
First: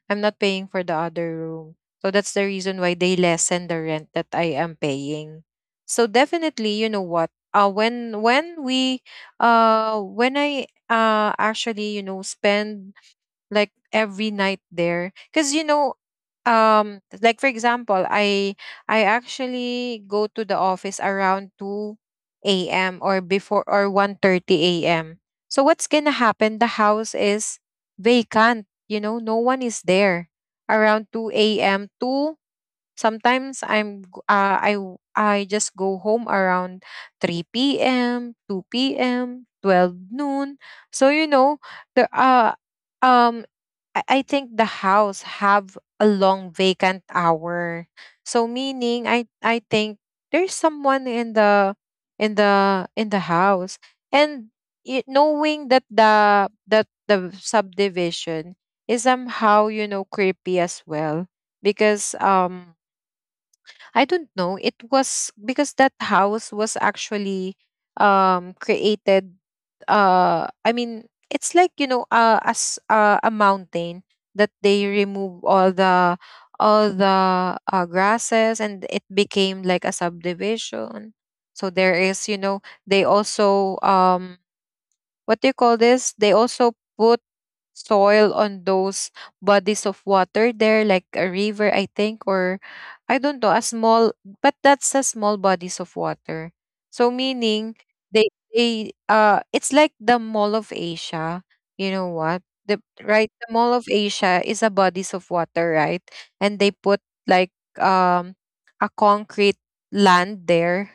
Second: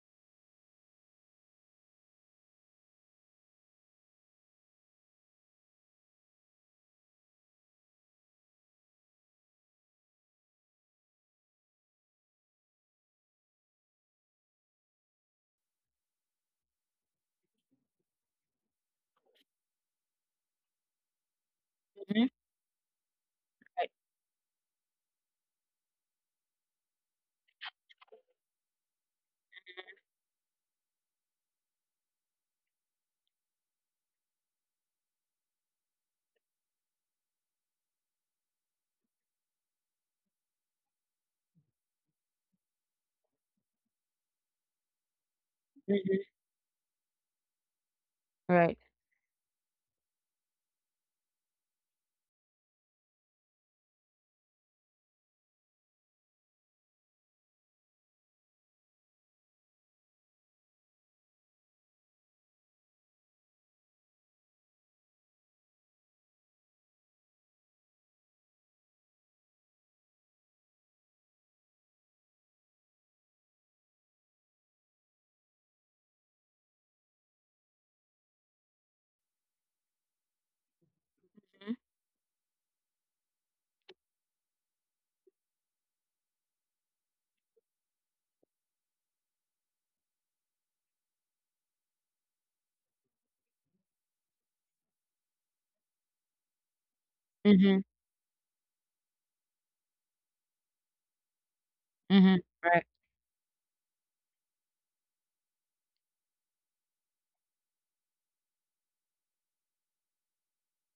[SPEAKER 1] I'm not paying for the other room. So that's the reason why they lessen the rent that I am paying. So definitely, you know what? When I actually, you know, spend like every night there, because like for example I actually go to the office around 2
[SPEAKER 2] Mhm.
[SPEAKER 1] a.m or before
[SPEAKER 2] Right.
[SPEAKER 1] or 1:30 a.m., so what's gonna happen, the house is vacant, you know, no one is there around 2 a.m to... Sometimes I'm g- I w- I just go home around 3 p.m., 2 p.m., 12 noon. So, you know, the uh um I think the house have a
[SPEAKER 2] Mm-hmm.
[SPEAKER 1] long vacant hour. So
[SPEAKER 2] Right.
[SPEAKER 1] meaning I think there's someone in the house. And it, knowing that the subdivision is somehow, you know, creepy as well. Because I don't know. It was because that house was actually created. I mean, it's like, you know, as a mountain that they remove all the grasses, and it became like a subdivision. So there is, you know, they also, what do you call this? They also put soil on those bodies of water there, like a river, I think, or I don't know, a small, but that's a small bodies of water. So meaning,
[SPEAKER 2] Mm-hmm.
[SPEAKER 1] they they it's like the Mall of Asia. You know
[SPEAKER 2] Mm-hmm.
[SPEAKER 1] what?
[SPEAKER 2] Right.
[SPEAKER 1] The Mall of Asia is a bodies of water, right? And they put, like, um a concrete land there.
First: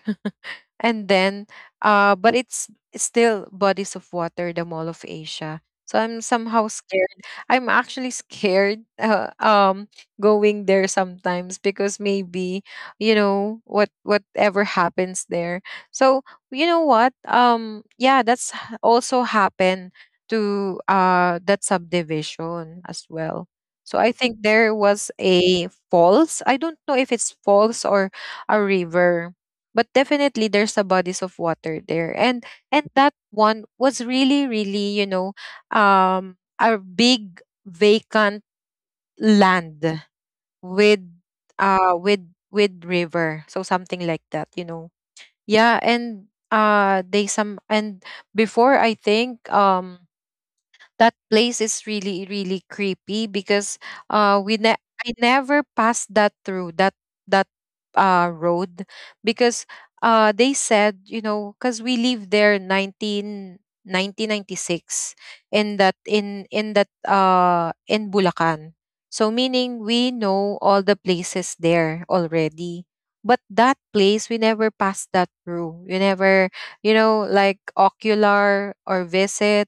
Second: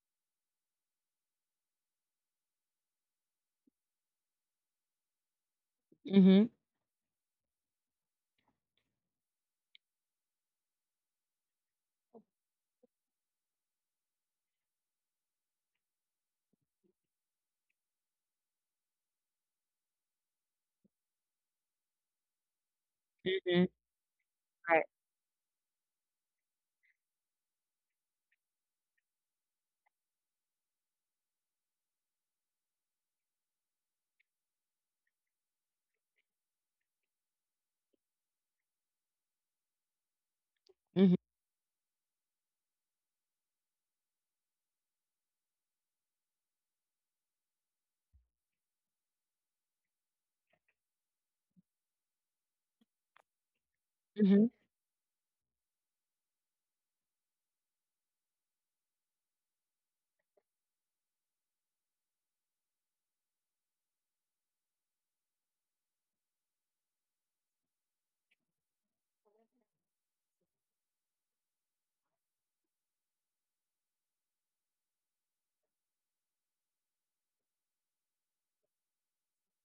[SPEAKER 1] And then, but it's still bodies of water, the Mall of Asia. So I'm
[SPEAKER 2] Mm-hmm.
[SPEAKER 1] somehow scared. I'm actually scared going there sometimes, because maybe, you know what, whatever happens there. So, you know what, yeah, also happened to that subdivision as well.
[SPEAKER 2] Mhm,
[SPEAKER 1] So I think there
[SPEAKER 2] right.
[SPEAKER 1] was a falls. I don't know if it's falls or a river. But definitely, there's a bodies of water there. And that one was really, really, you know, a big vacant land with
[SPEAKER 2] Mhm,
[SPEAKER 1] uh with with river, so something like that, you know. Yeah. And uh they some and before, I think, that place is really, really creepy, because uh
[SPEAKER 2] mhm,
[SPEAKER 1] we ne- I never passed that through that road. Because they said, you know, because we lived there nineteen ninety six, in that, in Bulacan. So meaning we know all the places there already. But that place, we never passed that through. We never, you know, like ocular or visit.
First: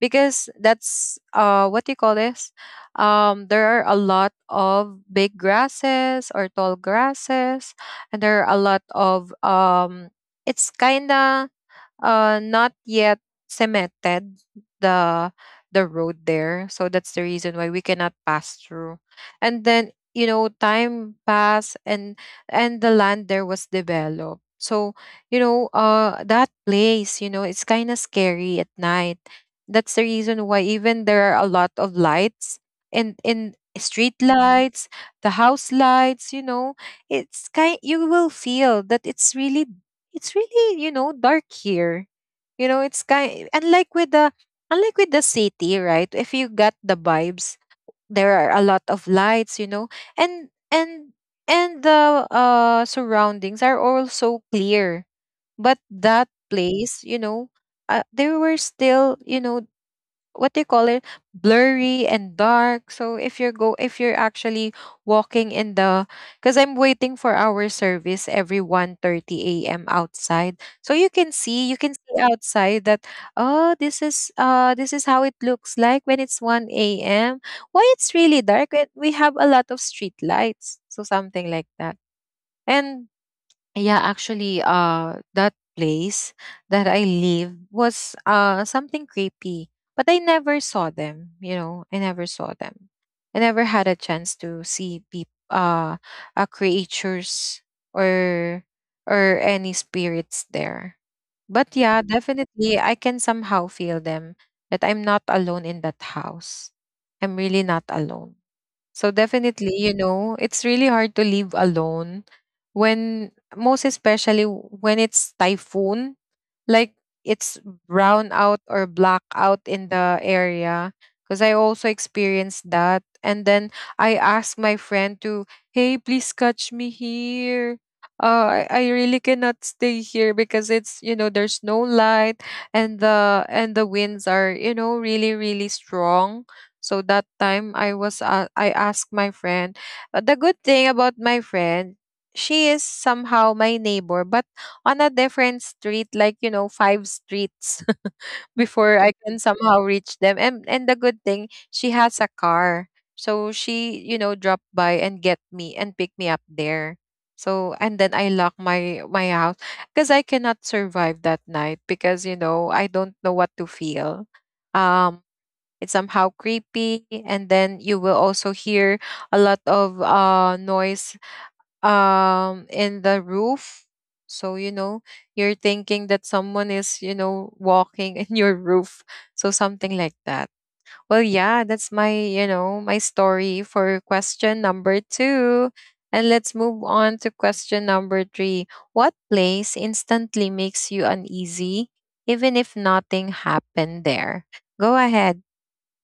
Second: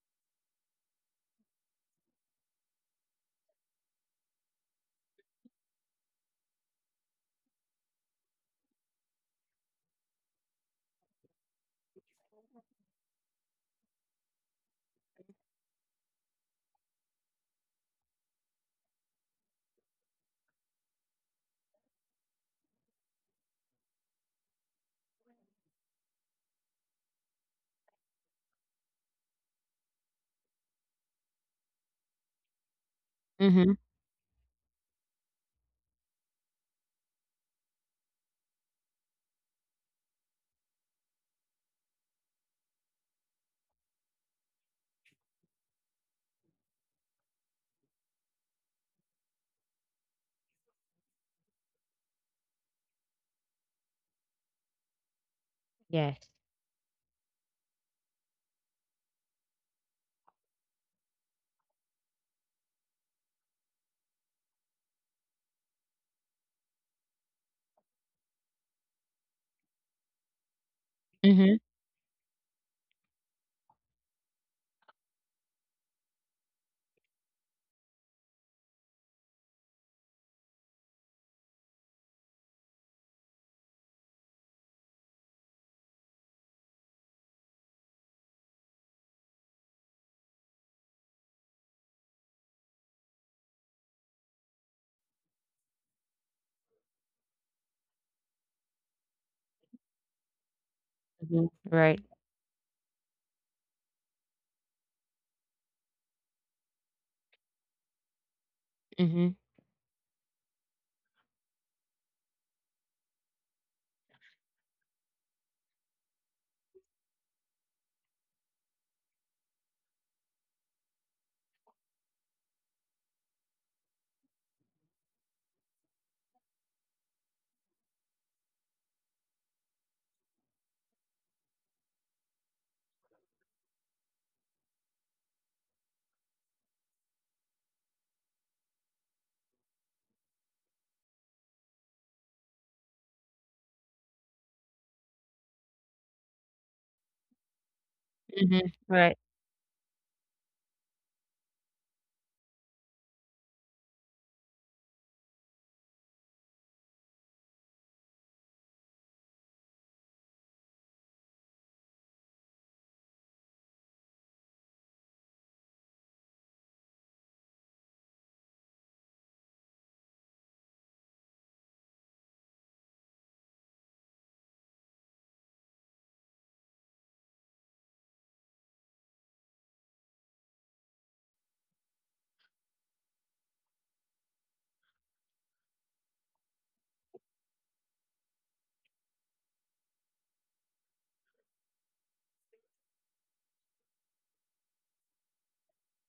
[SPEAKER 1] Because that's, what do you call this, there are a lot of big grasses or tall grasses. And there are a lot of, it's kinda not yet cemented, the the road there. So that's the reason why we cannot pass through. And then, you know, time passed, and the land there was developed. So, you know, that place, you know, it's kind of scary at night. That's the reason why, even there are a lot of lights, and
[SPEAKER 2] mhm.
[SPEAKER 1] in street lights, the house lights, you know, it's kind you will feel that it's really, it's really, you know, dark here. You know, it's kind unlike with the city, right? If you got the vibes, there are a lot of lights, you know. And and and the surroundings are also clear. But
[SPEAKER 2] Yes.
[SPEAKER 1] that place, you know, there were still, you know, what they call it, blurry and dark. So if you're go if you're actually walking in the, because I'm waiting for our service every 1:30 a.m. outside, so
[SPEAKER 2] Mhm,
[SPEAKER 1] you can see outside that, oh, this is this is how it looks like when it's 1 a.m. Why it's really dark, eh? We have a lot of street lights, so something like that. And yeah, actually, that place that I live was something creepy, but I never saw them. You know, I never saw them. I never had a chance to see, peop creatures, or or any spirits there.
[SPEAKER 2] mhm,
[SPEAKER 1] But
[SPEAKER 2] right.
[SPEAKER 1] yeah, definitely, I can somehow feel them, that I'm not alone in that house. I'm really not alone. So
[SPEAKER 2] Mhm,
[SPEAKER 1] definitely, you know, it's really hard to live alone, when, most especially when it's typhoon, like, it's brown out or black out in the area, because I also experienced that. And then I asked my friend to, hey, please catch me here. I really cannot stay here, because it's, you know, there's no light, and the winds are, you know, really, really strong. So that time I asked my friend. The good thing about my friend, she is somehow my neighbor, but on a different street, like, you know, five streets
[SPEAKER 2] mhm,
[SPEAKER 1] before
[SPEAKER 2] right.
[SPEAKER 1] I can somehow reach them. And the good thing, she has a car. So she, you know, dropped by and get me and pick me up there. So, and then, I lock my my house, because I cannot survive that night, because, you know, I don't know what to feel. Um, it's somehow creepy, and then you will also hear a lot of noise in the roof. So, you know, you're thinking that someone is, you know, walking in your roof, so something like that. Well, yeah, that's my, you know, my story for question number 2. And let's move on to question number 3. What place instantly makes you uneasy, even if nothing happened there? Go ahead,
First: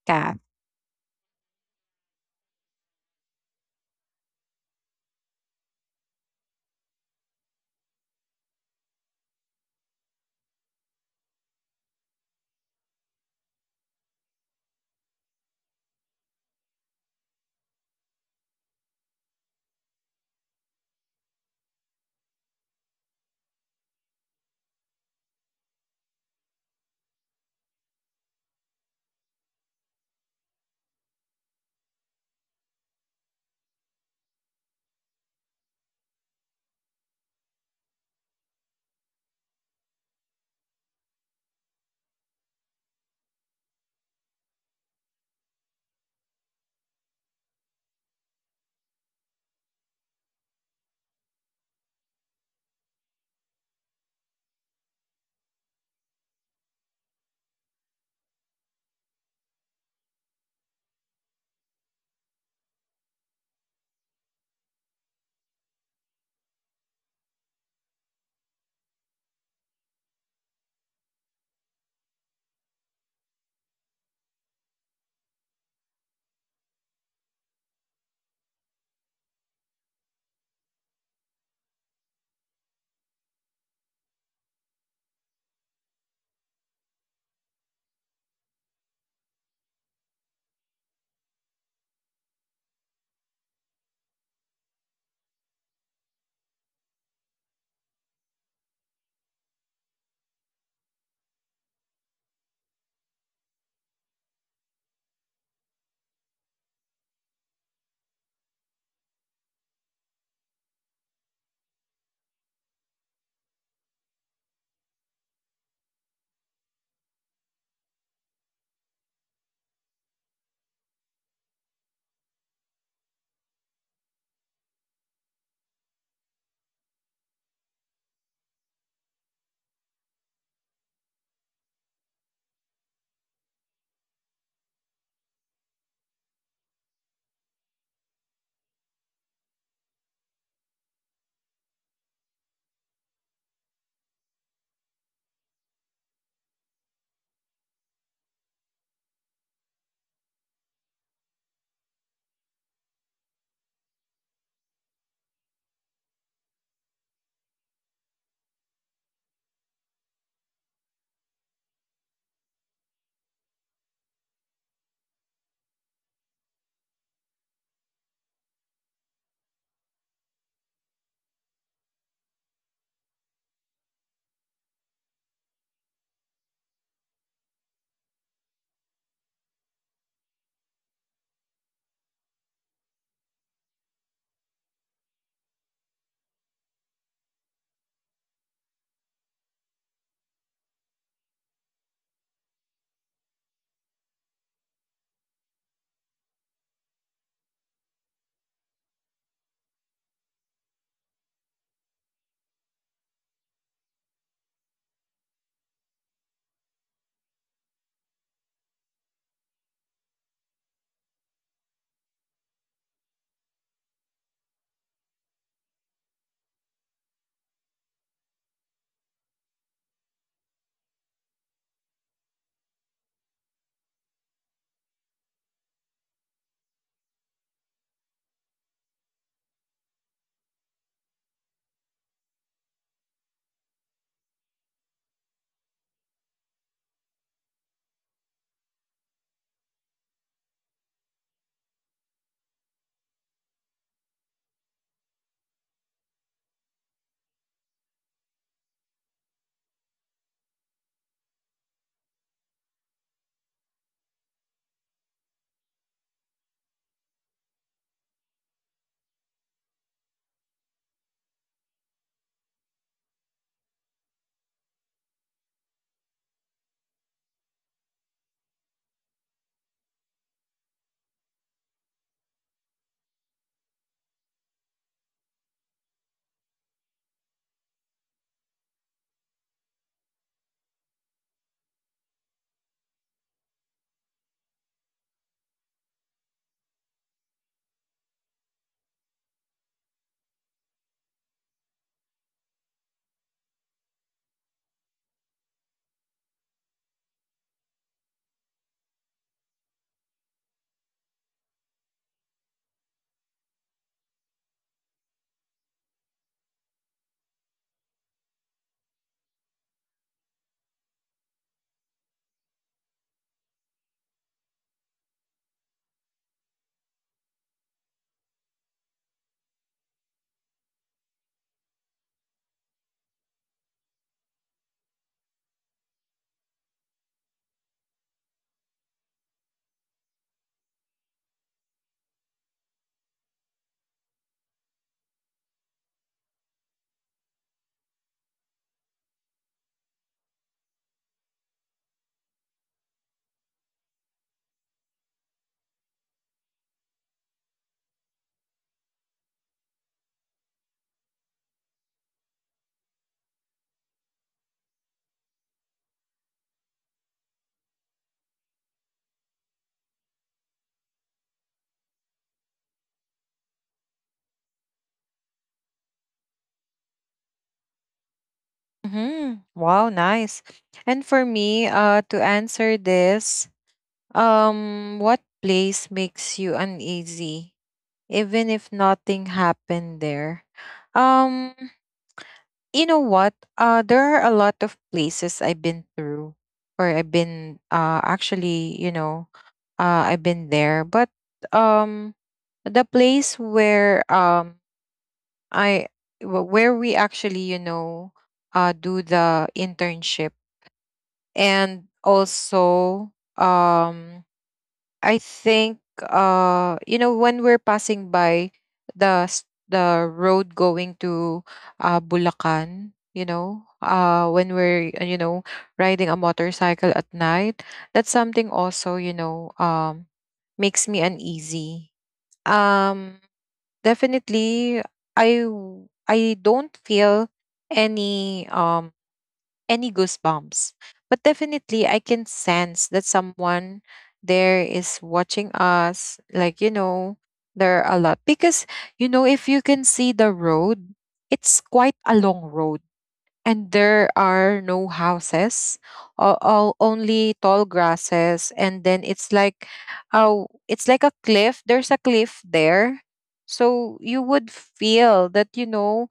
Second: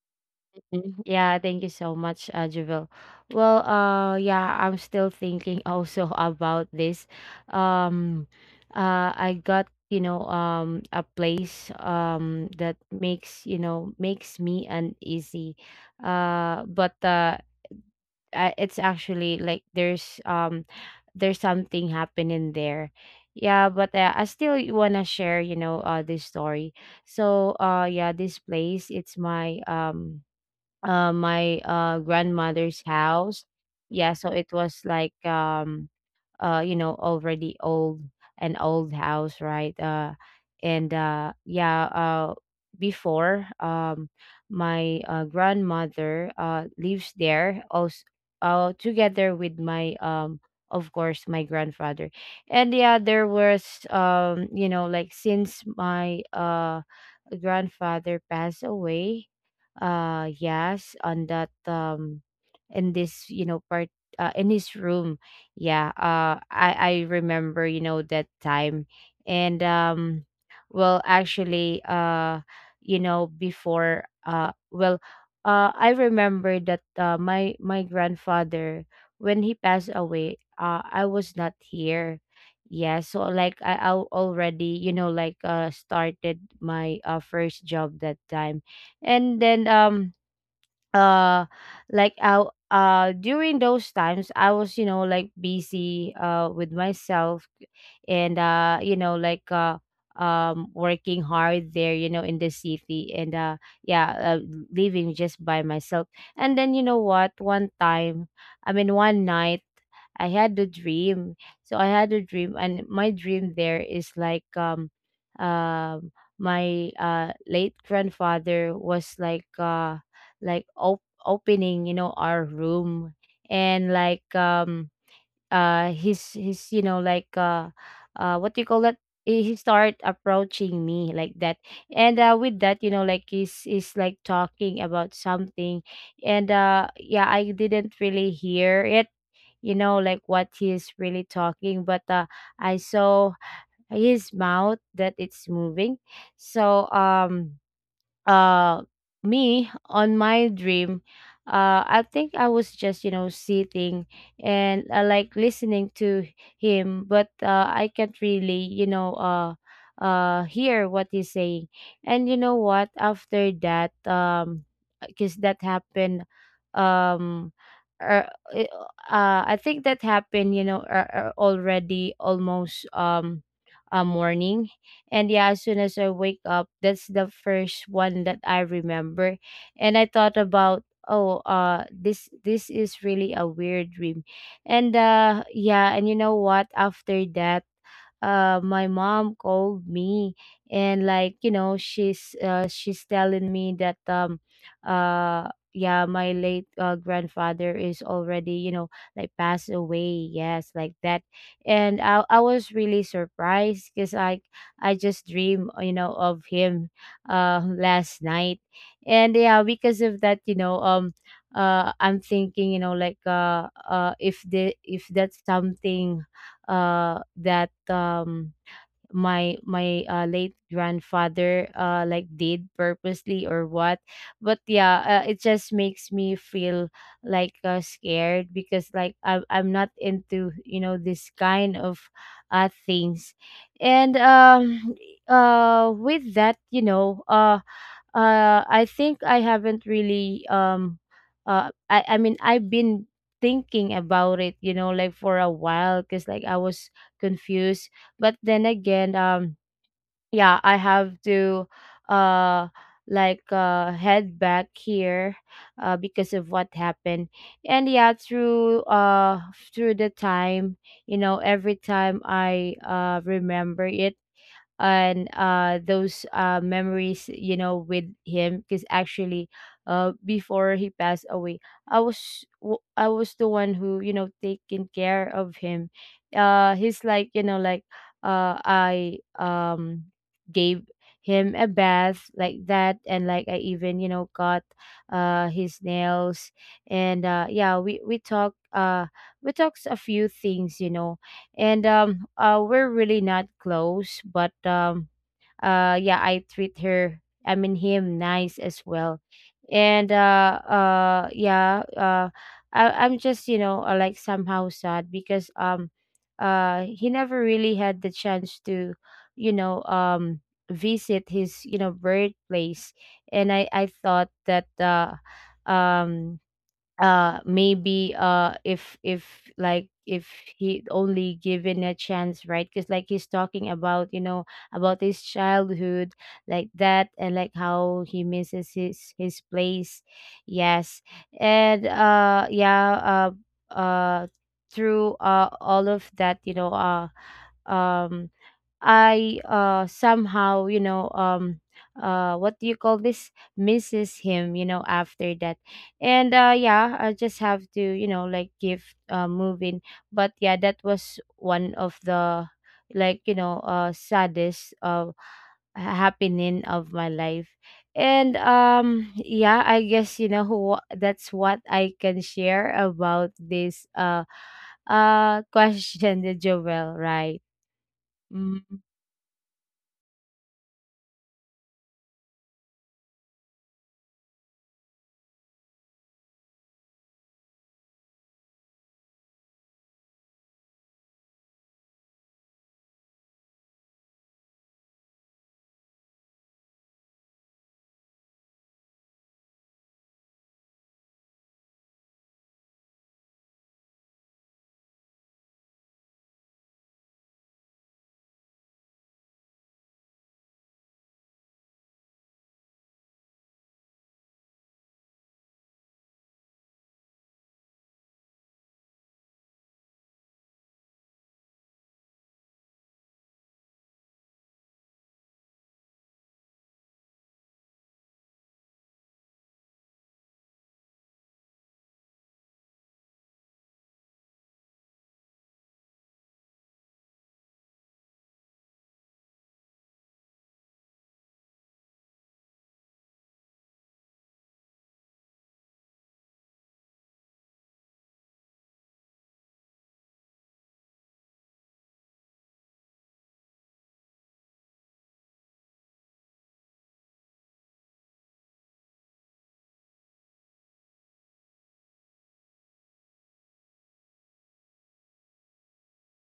[SPEAKER 1] Kath.
[SPEAKER 2] Mhm. Yeah, thank you so much, Javel. Well, yeah, I'm still thinking also about this. Um, I got, you know, a place, that makes, you know, makes me uneasy. But it's actually like there's something happening there. Yeah, but I still wanna share, you know, this story. So, yeah, this place, it's my grandmother's house. Yeah, so it was like you know, already old, an old house, right? And Yeah, before my grandmother lives there also, together with my of course, my grandfather. And yeah, there was, you know, like since my grandfather passed away, yes, on that, in this, you know, part, in his room. Yeah, I remember, you know, that time. And well actually you know, before, I remember that, my grandfather, when he passed away, I was not here. Yeah, so like I already, you know, like started my first job that time. And then uh like I during those times, I was, you know, like busy with myself, and you know, like working hard there, you know, in the city. And yeah, living just by myself. And then, you know what, one time, I mean, one night, I had a dream. So I had a dream, and my dream there is like um, my late grandfather was like opening, you know, our room, and like he's, you know, like what do you call that, he, start approaching me like that. And with that, you know, like he's, like talking about something. And yeah, I didn't really hear it, you know, like what he's really talking. But I saw his mouth that it's moving. So uh me on my dream, I think I was just, you know, sitting and like listening to him. But I can't really, you know, hear what he's saying. And you know what, after that, because that happened, um er, eh, I think that happened, you know, already almost a morning. And yeah, as soon as I wake up, that's the first one that I remember. And I thought about, oh, this is really a weird dream. And yeah, and you know what, after that, my mom called me, and like, you know, she's, telling me that, uh yeah, my late, grandfather is already, you know, like passed away, yes, like that. And I was really surprised because I just dream, you know, of him, last night. And yeah, because of that, you know, I'm thinking, you know, like if that's something, that my late grandfather like did purposely or what. But yeah, it just makes me feel like scared, because like I'm not into, you know, this kind of things. And with that, you know, I think I haven't really, I mean, I've been thinking about it, you know, like for a while, because like I was confused. But then again, yeah, I have to, uh head back here, because of what happened. And yeah, through through the time, you know, every time I remember it, and those memories, you know, with him. Because actually, before he passed away, I was the one who, you know, taking care of him. He's like, you know, like I gave him a bath, like that. And like I even, you know, got his nails. And yeah, we talk we talked a few things, you know. And we're really not close, but yeah, I treat her I mean him nice as well. And yeah, I'm just, you know, like somehow sad, because he never really had the chance to, you know, visit his, you know, birthplace. And I thought that, um maybe if like if he only given a chance, right, because like he's talking about, you know, about his childhood, like that, and like how he misses his place. Yes. And yeah uh uh through all of that, you know, um I somehow, you know, what do you call this? Misses him, you know, after that. And yeah, I just have to, you know, like give, move in. But yeah, that was one of the, like, you know, saddest happening of my life. And yeah, I guess, you know, who, that's what I can share about this question, the Joel, right? Mm-hmm.
[SPEAKER 1] Hmm, wow, nice. And for me, to answer this. What place makes you uneasy, even if nothing happened there? Um, you know what? There are a lot of places I've been through, or I've been, actually, you know, I've been there, but, um, the place where, I where we actually, you know, do the internship, and also, um I think, you know, when we're passing by the road going to Bulacan, you know, when we're, you know, riding a motorcycle at night, that's something also, you know, makes me uneasy. Um Definitely, I don't feel any, any goosebumps. But definitely, I can sense that someone there is watching us. Like, you know, there are a lot. Because, you know, if you can see the road, it's quite a long road. And there are no houses, all only tall grasses. And then it's like, oh, it's like a cliff. There's a cliff there. So you would feel that, you know,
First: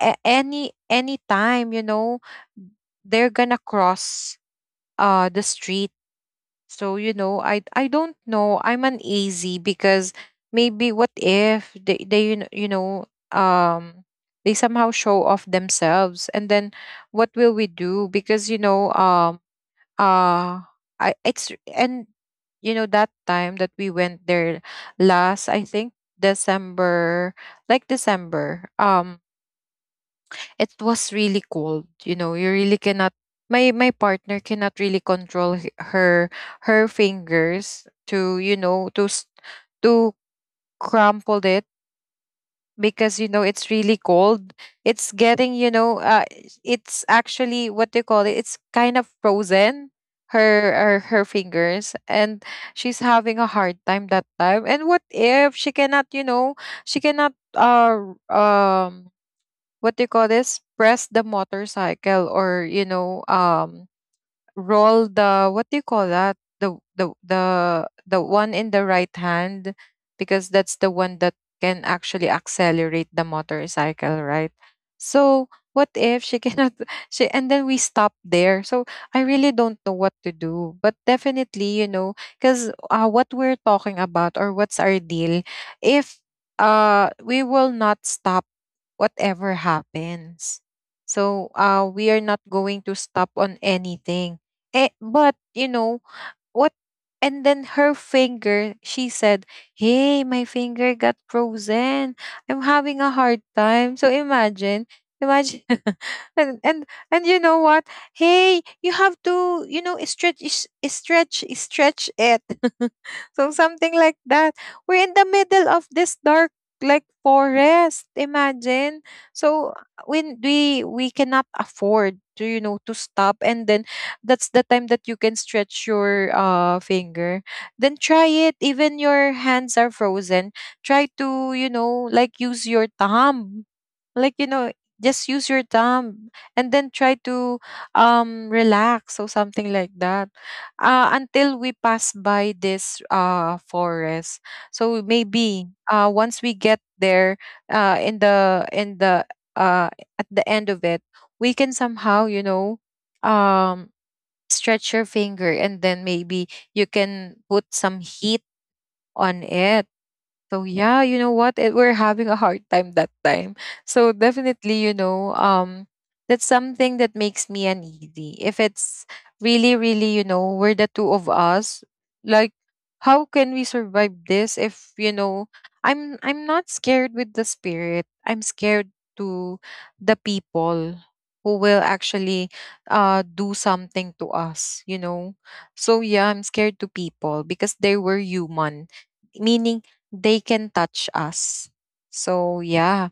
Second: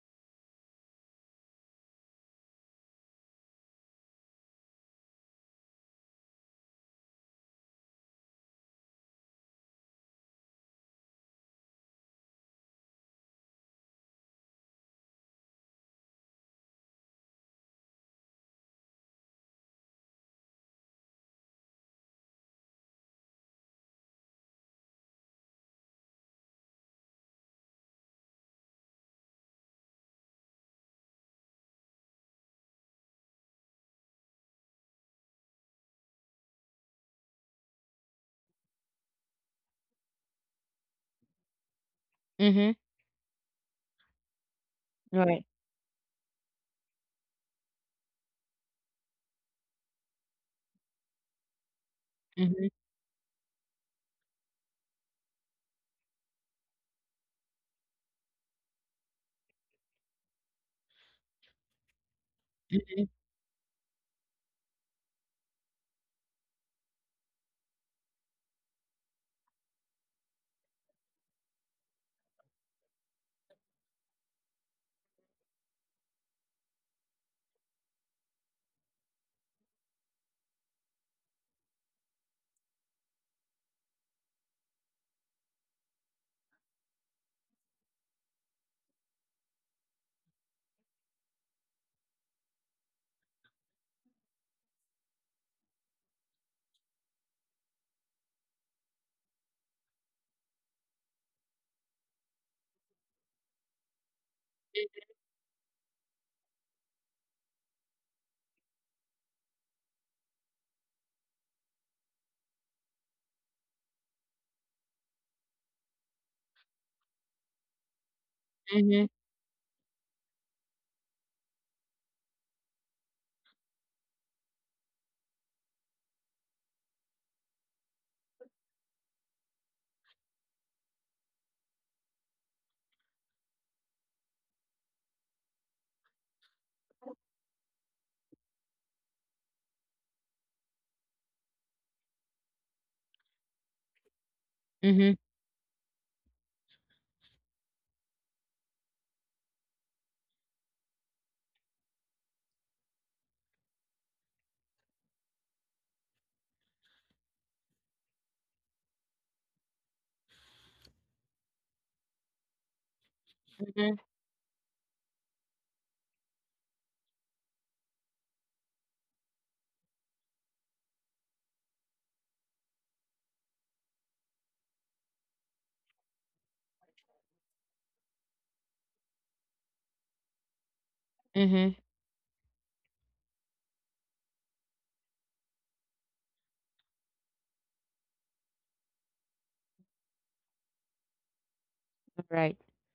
[SPEAKER 1] any time, you know, they're gonna cross the street. So, you know, I don't know, I'm uneasy because maybe, what if they, you know, um they somehow show off themselves, and then what will we do? Because, you know, uh i it's and that time that we went there, last, I think, December, like December, it was really cold. You know, you really cannot, my my partner cannot really control her fingers to, you know, to crumple it, because, you know, it's really cold. It's getting,
[SPEAKER 2] Right.
[SPEAKER 1] you know, it's actually, what they call it, it's kind of frozen, her, her fingers. And
[SPEAKER 2] Mhm,
[SPEAKER 1] she's having a hard time that time. And what if she cannot, you know, she cannot, what do you call this, press the motorcycle, or, you
[SPEAKER 2] mhm,
[SPEAKER 1] know, roll the, what do you call that, the one in the right hand, because that's the one that can actually accelerate the motorcycle, right? So what if she cannot she, and then we stop there? So I really don't know what to do. But definitely, you know, because, what we're talking about, or what's our deal, if, we will not stop, whatever happens. So, we are not going to stop on anything. Eh, but you know what? And then her finger, she said, "Hey, my finger got frozen. I'm having a hard time." So imagine, imagine, and and and you know what? Hey, you have to, you know, stretch, stretch it. So something like that. We're in the middle of this dark, like, forest. Imagine.
[SPEAKER 2] mhm,
[SPEAKER 1] So when we cannot afford to to stop, and then that's the time that you can stretch your finger, then try it even your hands are frozen. Try to like use your thumb, like you know just use your thumb and then try to relax or something like that, until we pass by this forest. So
[SPEAKER 2] mhm,
[SPEAKER 1] maybe once we get there, in the uh at the end of it, we can somehow, um stretch your finger and then maybe you can put some heat on it. So yeah, you know what? We're having a hard time that time. So
[SPEAKER 2] mhm,
[SPEAKER 1] definitely, that's something that makes me uneasy. If it's really, really, we're the two of us, like, how can we survive this? If you know, I'm not scared with the spirit. I'm scared to the people who will
[SPEAKER 2] mhm.
[SPEAKER 1] actually do something to us. You know, so yeah, I'm scared to people because they were human, meaning they can touch us. So
[SPEAKER 2] Right.
[SPEAKER 1] yeah.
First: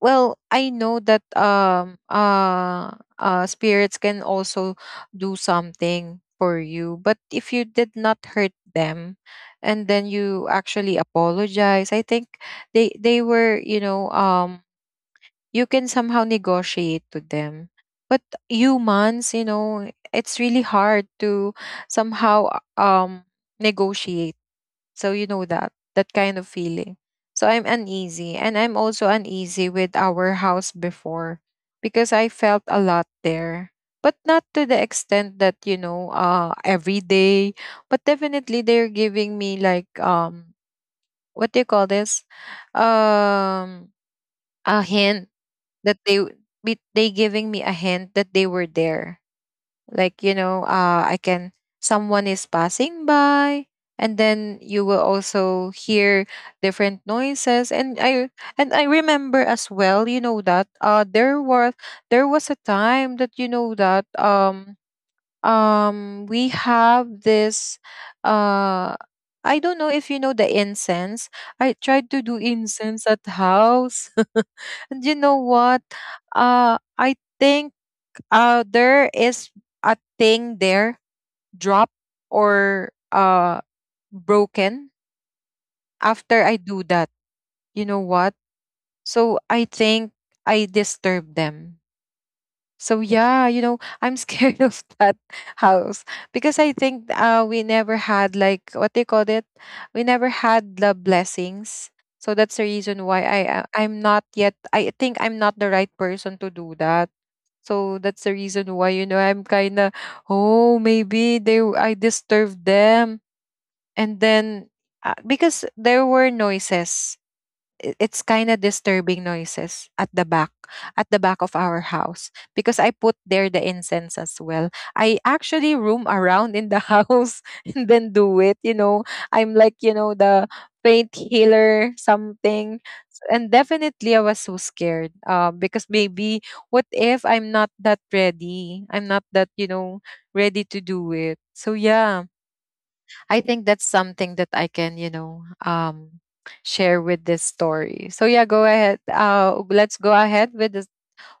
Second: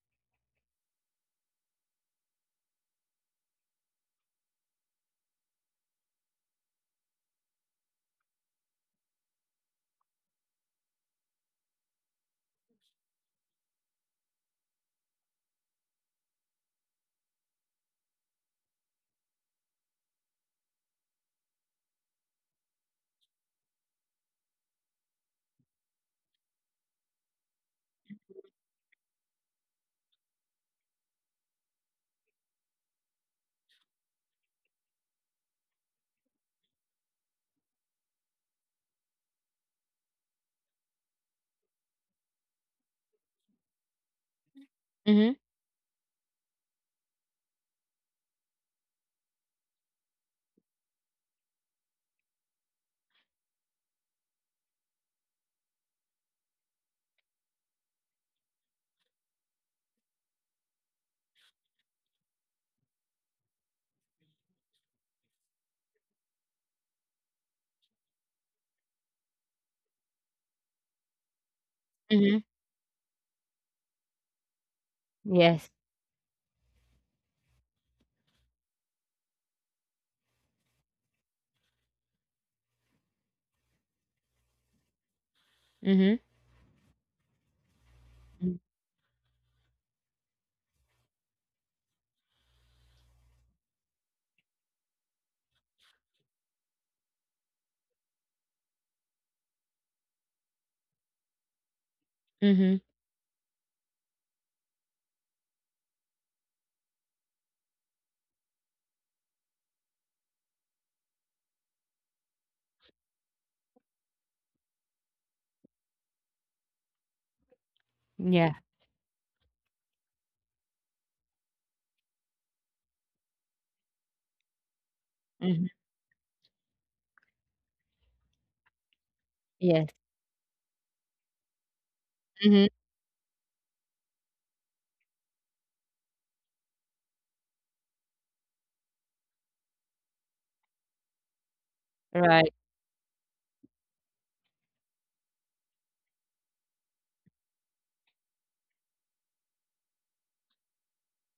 [SPEAKER 1] Well, I know that spirits can also do something for you, but if you did not hurt them and then you actually apologize, I think they were, you can somehow negotiate to them. But humans, you know, it's really hard to somehow negotiate, so you know that that kind of feeling. So I'm uneasy, and I'm also uneasy with our house before because I felt a lot there. But not to the extent that, you know, every day, but definitely they're giving me like what do you call this? Um a hint
[SPEAKER 2] Mhm,
[SPEAKER 1] that they giving me a hint that they were there, like I can, someone is passing by, and then you will also hear different noises. And I remember as well, you know, that there was a time that, we have this uh I don't know if you know the incense. I tried to do
[SPEAKER 2] mhm.
[SPEAKER 1] incense at house. And you know
[SPEAKER 2] Yes.
[SPEAKER 1] what? I think there is a thing there dropped or broken
[SPEAKER 2] Mhm,
[SPEAKER 1] after I do that. You know what?
[SPEAKER 2] mm,
[SPEAKER 1] So I think I disturb them. So yeah, you know, I'm scared of that house because I think we never had like what they call it? We never had the blessings. So that's the
[SPEAKER 2] mhm.
[SPEAKER 1] reason why I'm not yet, I think I'm not the right person to do that. So that's the reason why, you know, I'm kind of, oh maybe I disturbed them, and then because there were noises, it's kind
[SPEAKER 2] Yeah.
[SPEAKER 1] of disturbing noises at the back, at the back of our house because I put there the incense as well. I
[SPEAKER 2] Mhm.
[SPEAKER 1] actually roam around in the house and then do it, you know, I'm like, you
[SPEAKER 2] Yes.
[SPEAKER 1] know, the faint healer
[SPEAKER 2] Mhm.
[SPEAKER 1] something. And definitely I was so scared, because maybe what if I'm not that ready, I'm not that, you know, ready to do it, so yeah.
[SPEAKER 2] Right.
[SPEAKER 1] I think that's something that I can, share with this story. So yeah, go ahead. Let's go ahead with the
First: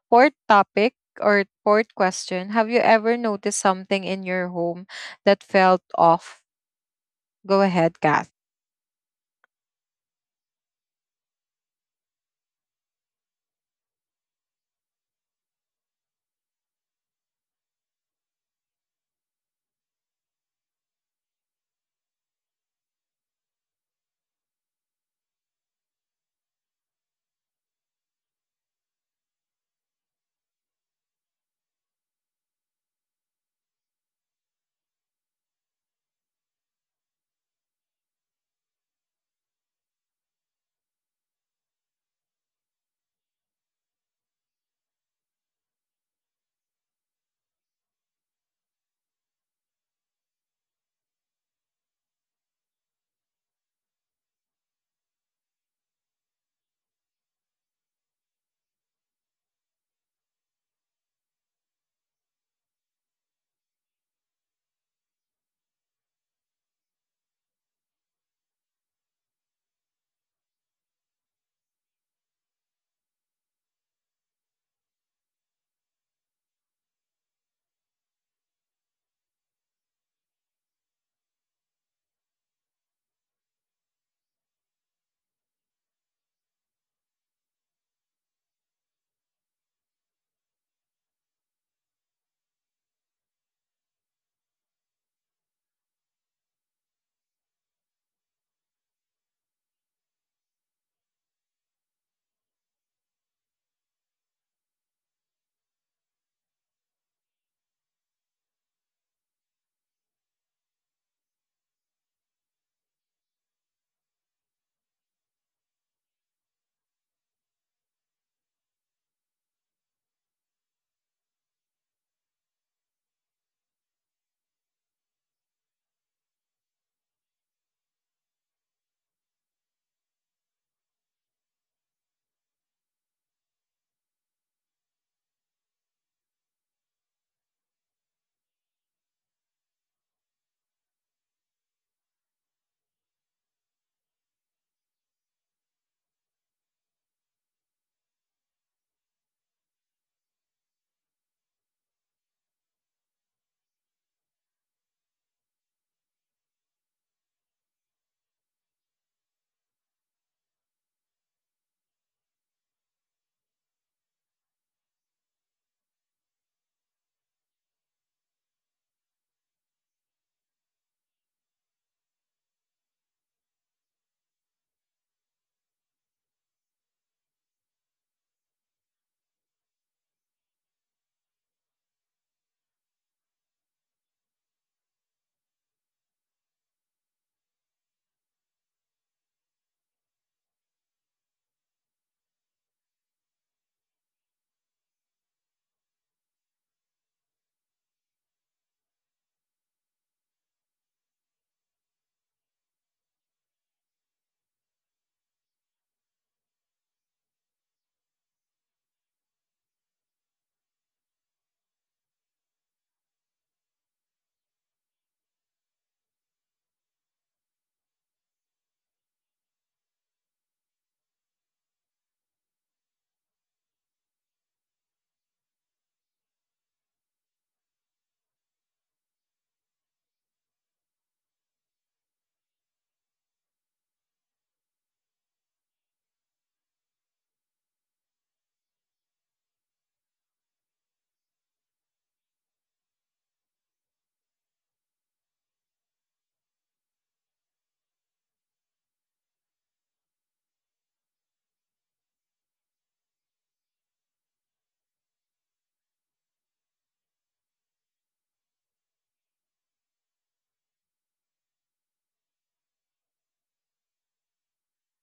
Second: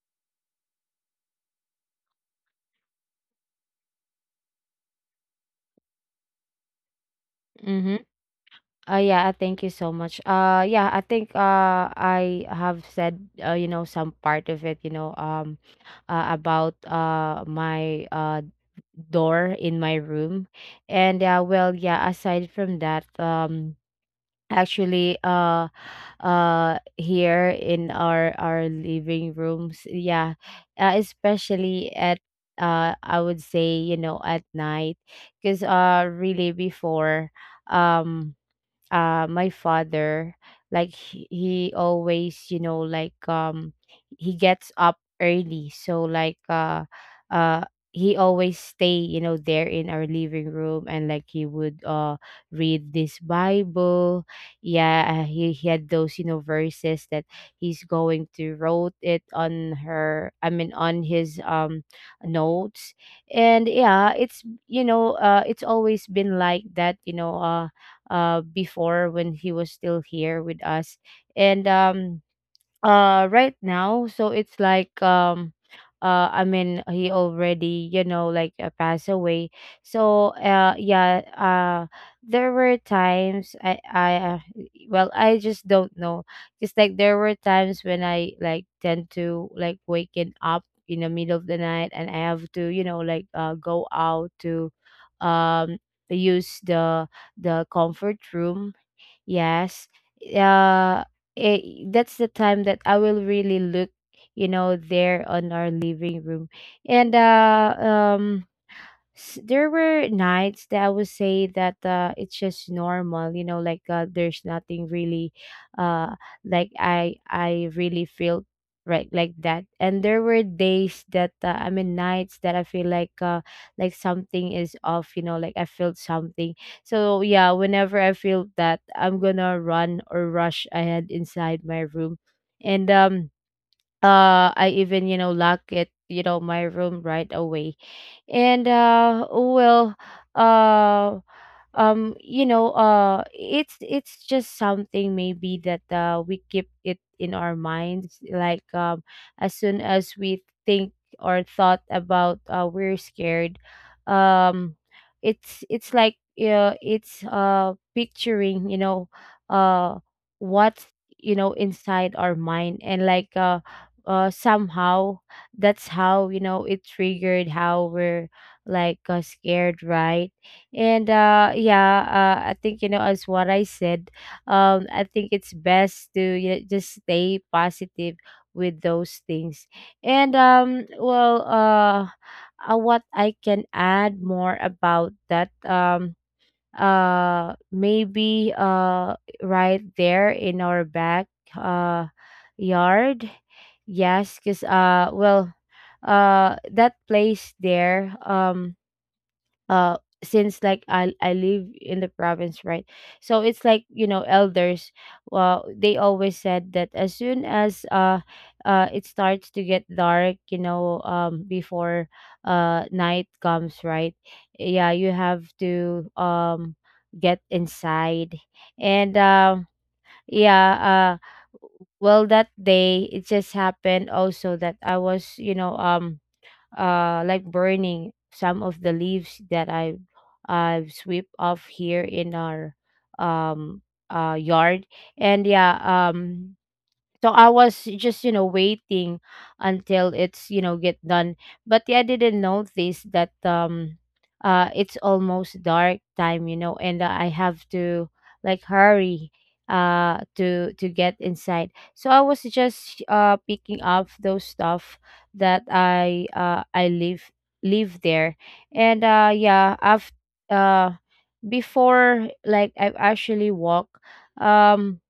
[SPEAKER 1] fourth topic, or fourth question. Have you ever noticed something in your home that felt off? Go ahead,
[SPEAKER 2] Mhm.
[SPEAKER 1] Kath.
[SPEAKER 2] Yeah, I thank you so much. Yeah, I think I have said, you know, some part of it, you know, about my door in my room. And well, yeah, aside from that, actually, here in our living rooms, yeah, especially at, I would say, you know, at night, because really, before, um, my father, like he always, you know, like he gets up early. So like uh he always stay, you know, there in our living room, and like he would read this bible. Yeah, he had those, you know, verses that he's going to wrote it on her I mean on his notes. And yeah, it's, you know, it's always been like that, you know, before when he was still here with us. And right now, so it's like, he already, you know, like, passed away. So yeah, there were times I well, I just don't know. Just like there were times when I like tend to like waking up in the middle of the night, and I have to, you know, like go out to, um use the comfort room. Yes. Uh eh, that's the time that I will really look, you know, there on our living room. And there were nights that I would say that it's just normal, you know, like there's nothing really, uh, like I really feel right, like that. And there were days that I mean, nights that I feel like something is off, you know, like I felt something. So yeah, whenever I feel that, I'm gonna run or rush ahead inside my room, and I even, you know, lock it, you know, my room right away. And well, uh you know, it's, just something, maybe, that we keep it in our minds, like as soon as we think, or thought about, we're scared. um it's, like it's picturing, you know, uh what's, you know, inside our mind. And like somehow, that's how, you know, it triggered how we're, like scared, right? And yeah, I think, you know, as what I said, I think it's best to, you know, just stay positive with those things. And well, what I can add more about that, maybe right there in our back uh yard. Yes, cuz well, that place there, uh since like I live in the province, right? So it's like, you know, elders, well, they always said that as soon as it starts to get dark, you know, before night comes, right? Yeah, you have to, get inside. And yeah, well, that day, it just happened also that I was, you know, like burning some of the leaves that I've sweep off here in our, um yard. And yeah, um so I was just, you know, waiting until it's, you know, get done. But yeah, I didn't notice that, it's almost dark time, you know, and I have to like hurry, to get inside. So I was just picking up those stuff that I leave, leave there. And yeah, after uh before like I've actually walked, um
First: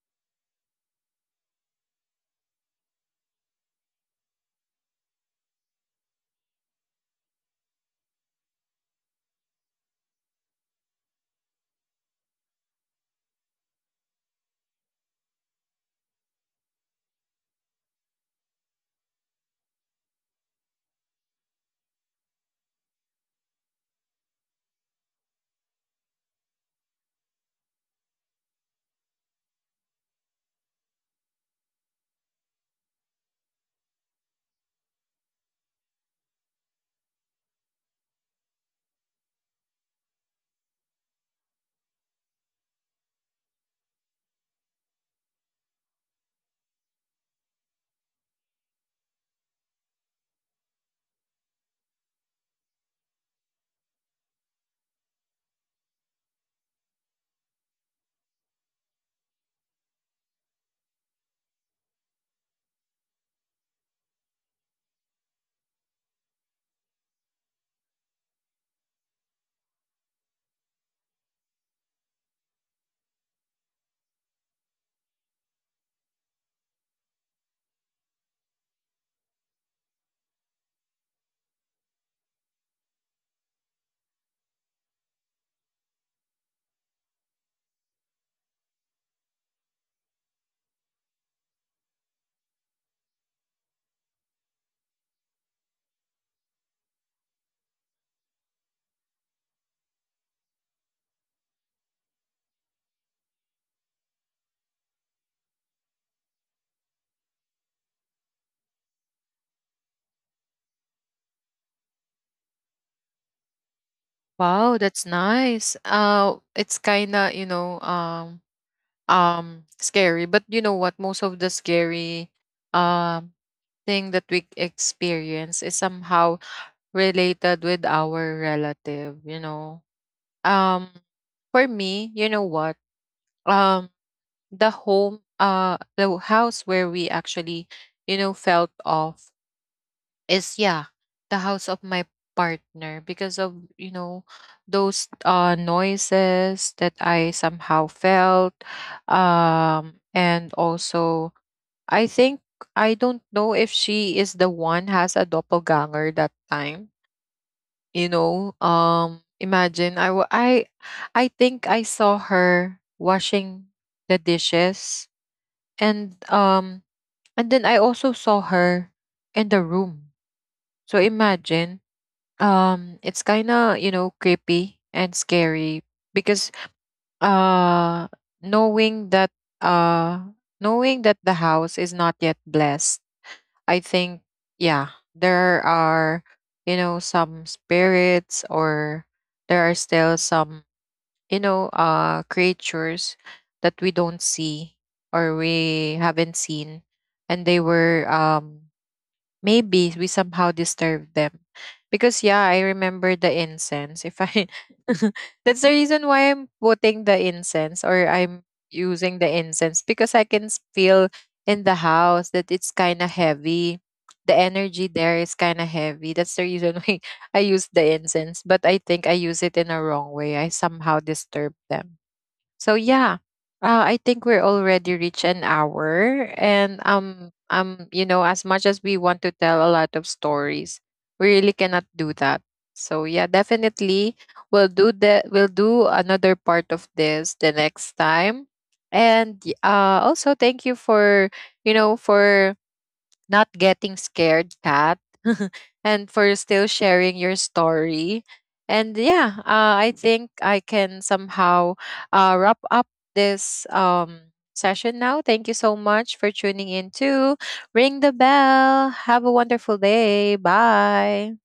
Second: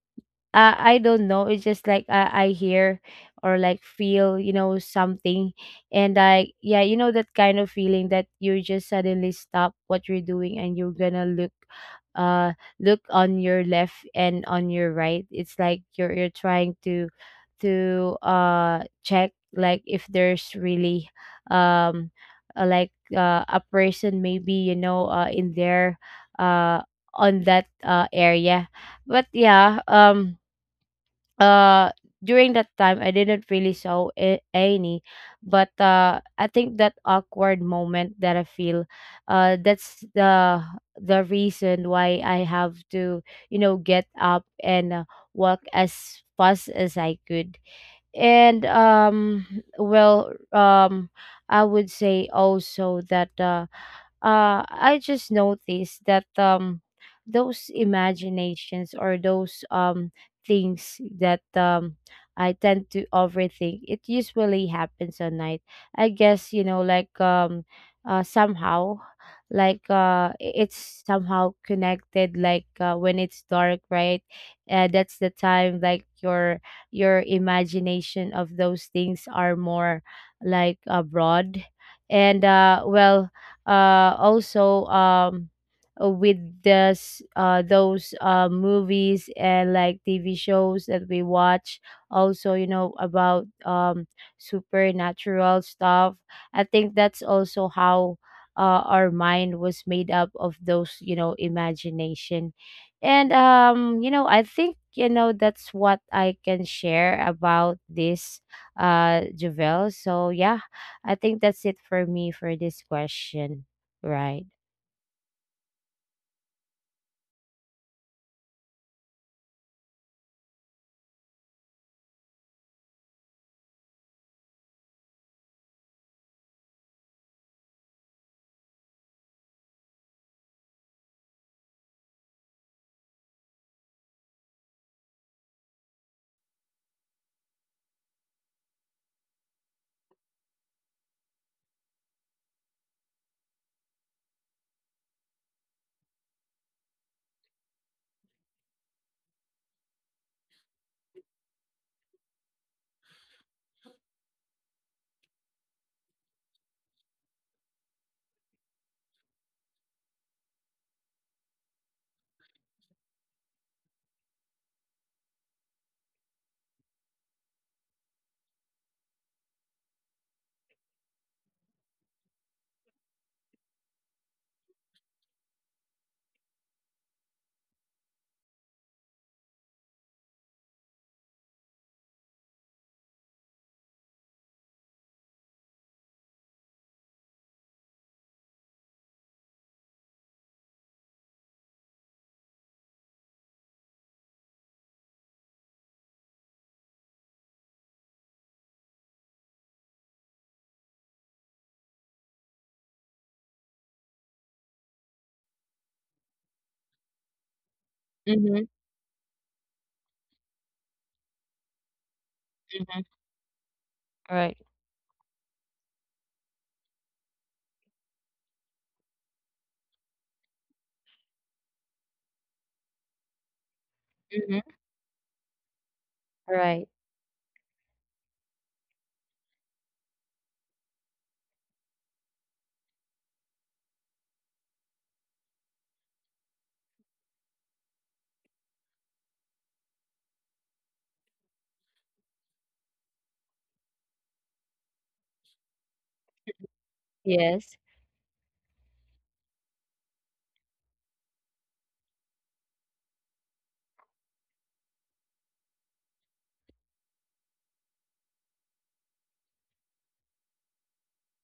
[SPEAKER 2] I don't know, it's just like I hear or like feel, you know, something. And I, yeah, you know, that kind of feeling that you just suddenly stop what you're doing, and you're gonna look, uh, look on your left and on your right. It's like you're trying to check like if there's really, um, like a person, maybe, you know, in there, uh on that area. But yeah, uh during that time, I didn't really show, any. But I think that awkward moment that I feel, that's the reason why I have to, you know, get up and walk as fast as I could. And well, I would say also that, I just noticed that, those imaginations, or those, things that, I tend to overthink, it usually happens at night. I guess, you know, like, somehow, like it's somehow connected, like when it's dark, right? That's the time, like your imagination of those things are more like abroad. And well, also with this those movies and like TV shows that we watch also, you know, about, supernatural stuff, I think that's also how, our mind was made up of those, you know, imagination. And you know, I think, you know, that's what I can share about this, Javel. So yeah, I think that's it for me for this question. Right.
[SPEAKER 1] Wow, that's nice. It's kind of, scary, but you know what? Most of the scary um thing that we experience is somehow related with our relative, you know. Um for me, you know what? Um the home, the house where we actually, you know, felt off is, yeah, the house of my partner because of, you know, those noises that I somehow felt, and also I think I don't know if she is the one has a doppelganger that time. You know, imagine I think I saw her washing the dishes, and um, and then I also saw her in the room. So imagine, it's kind of, you know, creepy and scary because uh, knowing that, uh, knowing that the house is not yet blessed, I think, yeah, there are, you know, some spirits, or there are still some, creatures that we don't see or we haven't seen. And they were, maybe we somehow disturbed them because, yeah, I remember the incense if i. That's the reason why I'm putting the incense, or I'm
[SPEAKER 2] Mm-hmm.
[SPEAKER 1] using the incense, because I can feel in the house that it's kind
[SPEAKER 2] Mm-hmm.
[SPEAKER 1] of heavy. The
[SPEAKER 2] Right.
[SPEAKER 1] energy there is kind of heavy. That's the reason why I use the incense, but I think I use it in a wrong way. I somehow disturbed them. So yeah, I think we're
[SPEAKER 2] Mm-hmm.
[SPEAKER 1] already reached an hour, and
[SPEAKER 2] Right.
[SPEAKER 1] you know, as much as we want to tell a lot of stories, we really cannot do that. So yeah, definitely we'll do that. We'll do another part of this the next time, and also thank you for, you know, for not getting scared, cat, and for still sharing your
[SPEAKER 2] Yes.
[SPEAKER 1] story, and yeah, I think I can somehow, wrap up this session now. Thank you so much for tuning in to Ring the Bell. Have a wonderful day. Bye.